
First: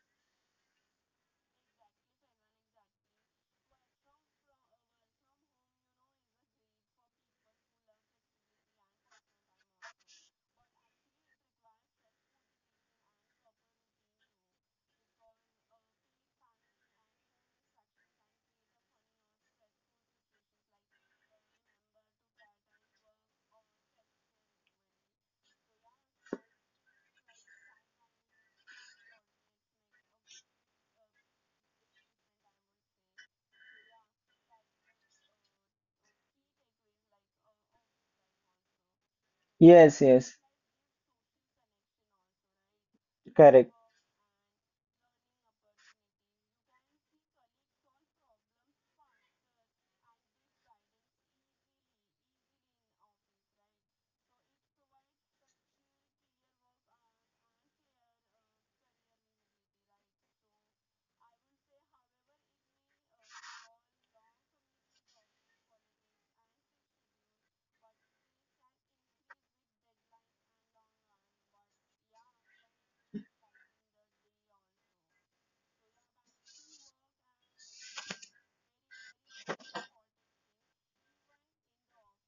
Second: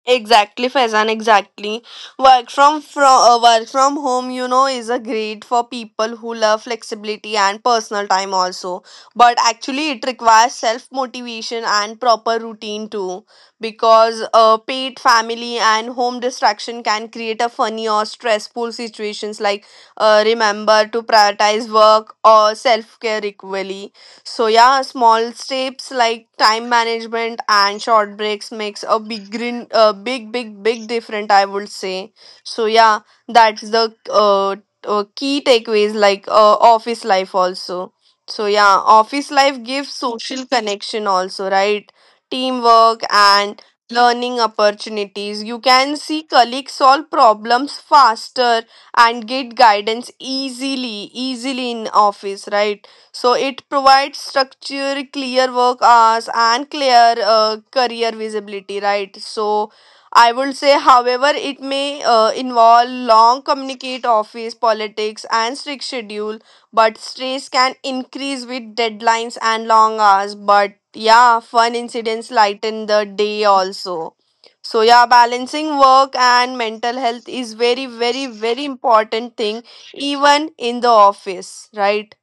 Speaker 2: Exactly, Faizan, exactly. Work from from uh, work from home, you know, is a great for people who love flexibility and personal time also. But actually, it requires self motivation and proper routine too, because uh, paid family and home distraction can create a funny or stressful situations. Like, uh, remember to prioritize work or self care equally. So yeah, small steps like time management and short breaks makes a big green, uh, big big big different, I would say. So yeah, that's the uh, uh key takeaways like uh, office life also. So yeah, office life gives
Speaker 1: Yes, yes,
Speaker 2: social connection also, right? Teamwork and
Speaker 1: correct.
Speaker 2: learning opportunities. You can see colleagues solve problems faster and get guidance easily, easily in office, right? So it provides structure, clear work hours, and clear uh, career visibility, right? So I would say, however, it may uh, involve long communicate office politics and strict schedule, but stress can increase with deadlines and long hours. But yeah, fun incidents lighten the day also. So yeah, balancing work and mental health is very, very, very important thing, even in the office, right?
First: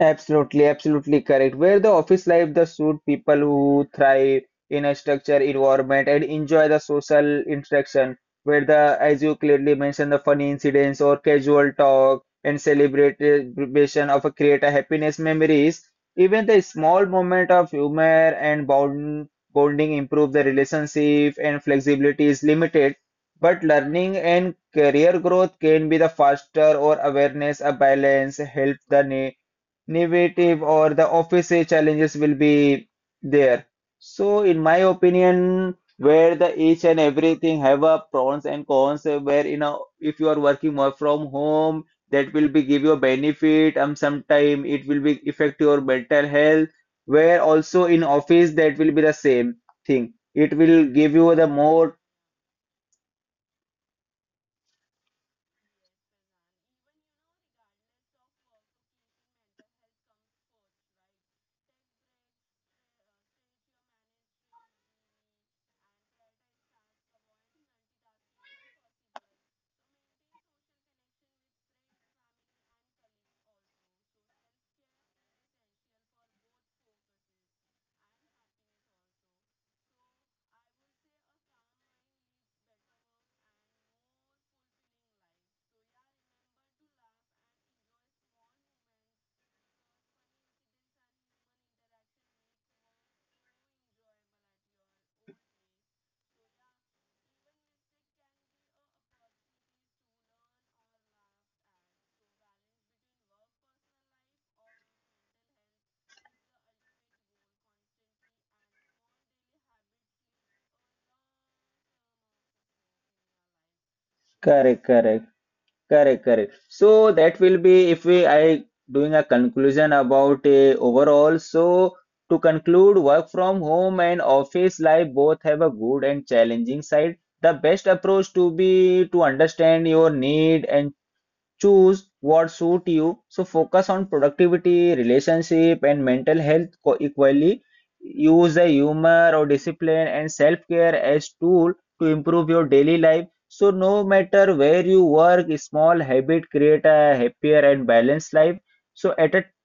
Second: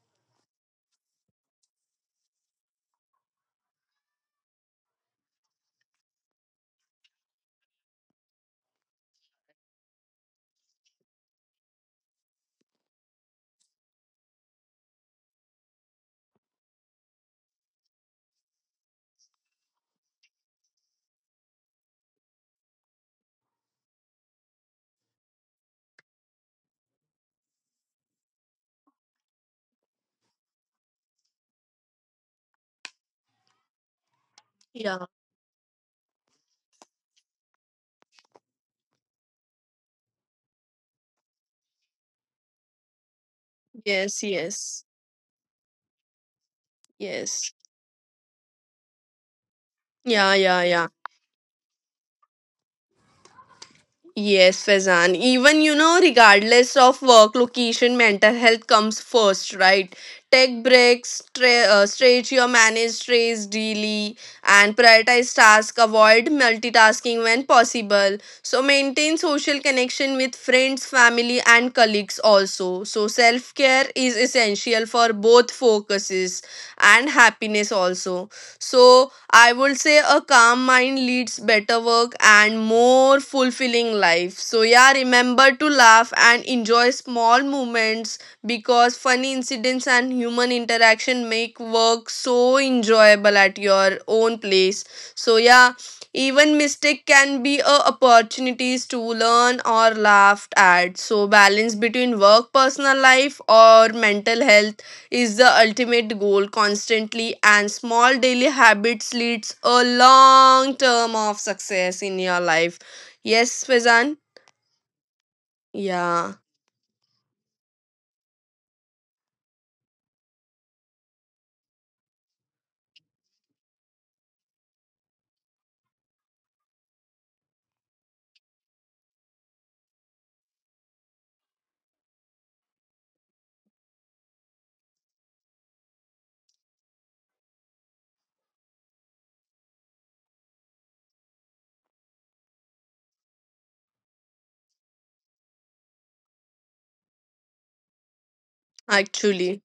Speaker 1: Absolutely, absolutely correct. Where the office life the suit people who thrive in a structured environment and enjoy the social interaction, where the, as you clearly mentioned, the funny incidents or casual talk and celebration of a create a happiness memories, even the small moment of humor and bond, bonding improve the relationship and flexibility is limited. But learning and career growth can be the faster or awareness, a balance, help the na- innovative or the office challenges will be there. So in my opinion, where the each and everything have a pros and cons, uh, where you know if you are working more from home, that will be give you a benefit. Um,
Speaker 2: Yes,
Speaker 1: sometime it will
Speaker 2: yes,
Speaker 1: be affect your mental health. Where
Speaker 2: yes.
Speaker 1: also in office that will be the same thing.
Speaker 2: Yeah,
Speaker 1: It
Speaker 2: yeah,
Speaker 1: will
Speaker 2: yeah.
Speaker 1: give you the more
Speaker 2: Yes, Faizan. Even, you know, regardless of work location, mental health comes first, right? Take breaks, tra- uh, stretch your managed strays daily, and prioritize tasks. Avoid multitasking when possible. So maintain social connection with friends, family, and colleagues also. So self care is essential for both focuses and happiness also. So I would say a calm mind leads better work and more fulfilling life. So yeah, remember to laugh and enjoy small moments because funny incidents and human interaction make work so enjoyable at your own place. So yeah, even mistake can be a opportunities to learn or laughed at. So balance between work, personal life or mental health is the ultimate goal constantly, and small daily habits leads a long term of success in your life. Yes, Fazan.
Speaker 1: correct, correct. Correct,
Speaker 2: Yeah,
Speaker 1: correct. So that will be if we I doing a conclusion about a overall. So to conclude, work from home and office life both have a good and challenging side. The best approach to be to understand your need and choose what suit you. So focus on productivity, relationship, and mental health co- equally. Use the humor or discipline and self-care as tool to improve your daily life. So no matter where you work, small habit create a happier and balanced life. So at a
Speaker 2: actually,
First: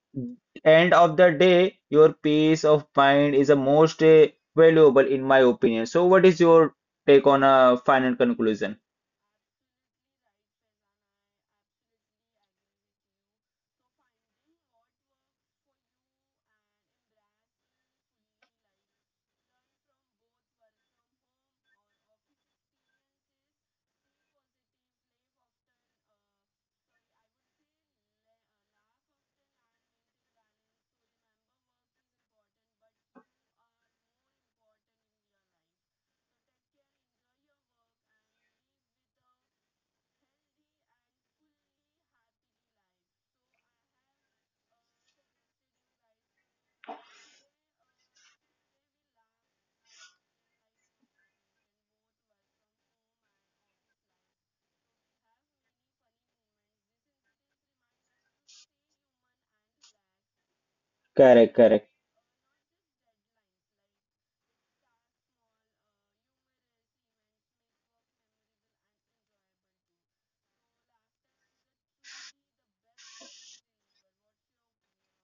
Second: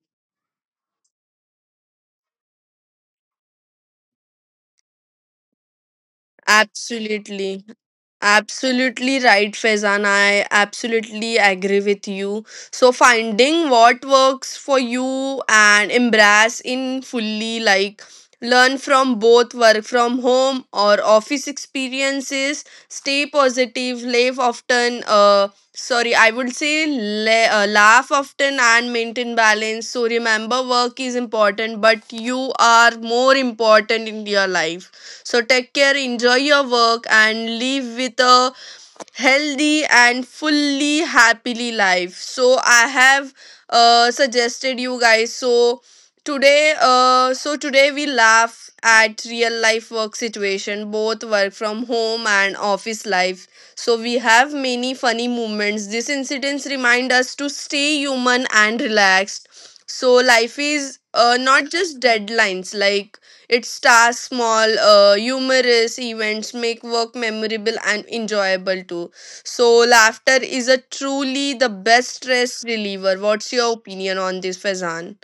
Speaker 1: end of the day, your peace of mind is the most uh, valuable in my opinion. So what is your take on
Speaker 2: absolutely.
Speaker 1: a final conclusion?
Speaker 2: Absolutely right, Faizan. I absolutely agree with you. So finding what works for you and embrace in fully, like learn from both work from home or office experiences. Stay positive. Life often uh, sorry, I would say la- uh, laugh often and maintain balance. So remember, work is important, but you are more important in your life. So take care, enjoy your work, and live with a healthy and fully happily life. So I have uh, suggested you guys. So today uh, so today we laugh at real life work situation, both work from home and office life. So we have many funny moments. These incidents remind us to stay human and relaxed. So life is uh,
Speaker 1: Correct,
Speaker 2: not
Speaker 1: correct.
Speaker 2: just deadlines, like its tasks. Small, uh, humorous events make work memorable and enjoyable too. So, laughter is a truly the best stress reliever. What's your opinion on this, Faizan?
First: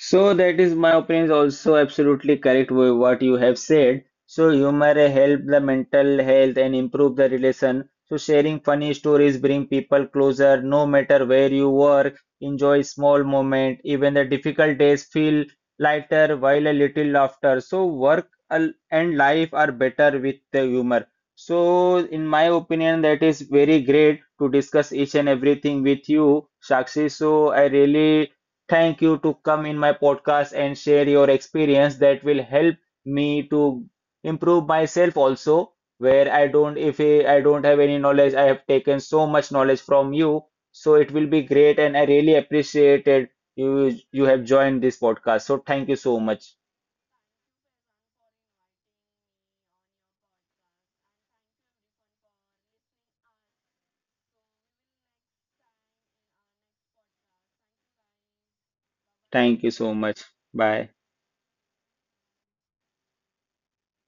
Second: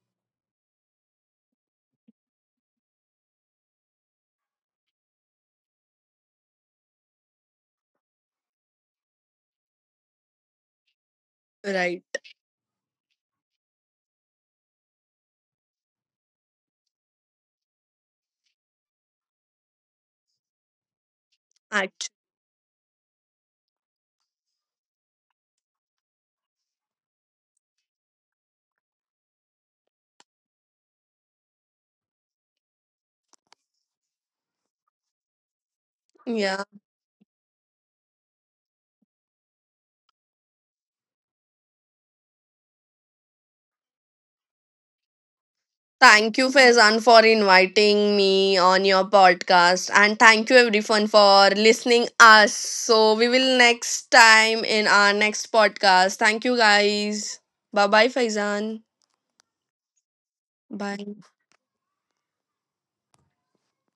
Speaker 1: So that is my opinion also, absolutely correct with what you have said. So humor help the mental health and improve the relation. So sharing funny stories bring people closer no matter where you
Speaker 2: Right.
Speaker 1: work. Enjoy small moment. Even the difficult days feel lighter while a little laughter. So work al- and life are better with the humor. So
Speaker 2: Actually,
Speaker 1: in my opinion that is very great to discuss each and everything with you, Shakshi. So I really thank you to come in my podcast and share your experience that will help me to improve myself also, where I
Speaker 2: yeah.
Speaker 1: don't, if I I don't have any knowledge, I have taken so much knowledge from you, so it will be great and I really appreciated you you have joined this podcast, so thank you so
Speaker 2: Thank you,
Speaker 1: much.
Speaker 2: Faizan, for inviting me on your podcast. And thank you, everyone, for listening us. So we will next time in our next podcast. Thank you, guys. Bye bye, Faizan.
Speaker 1: Thank you so much. Bye.
Speaker 2: Bye.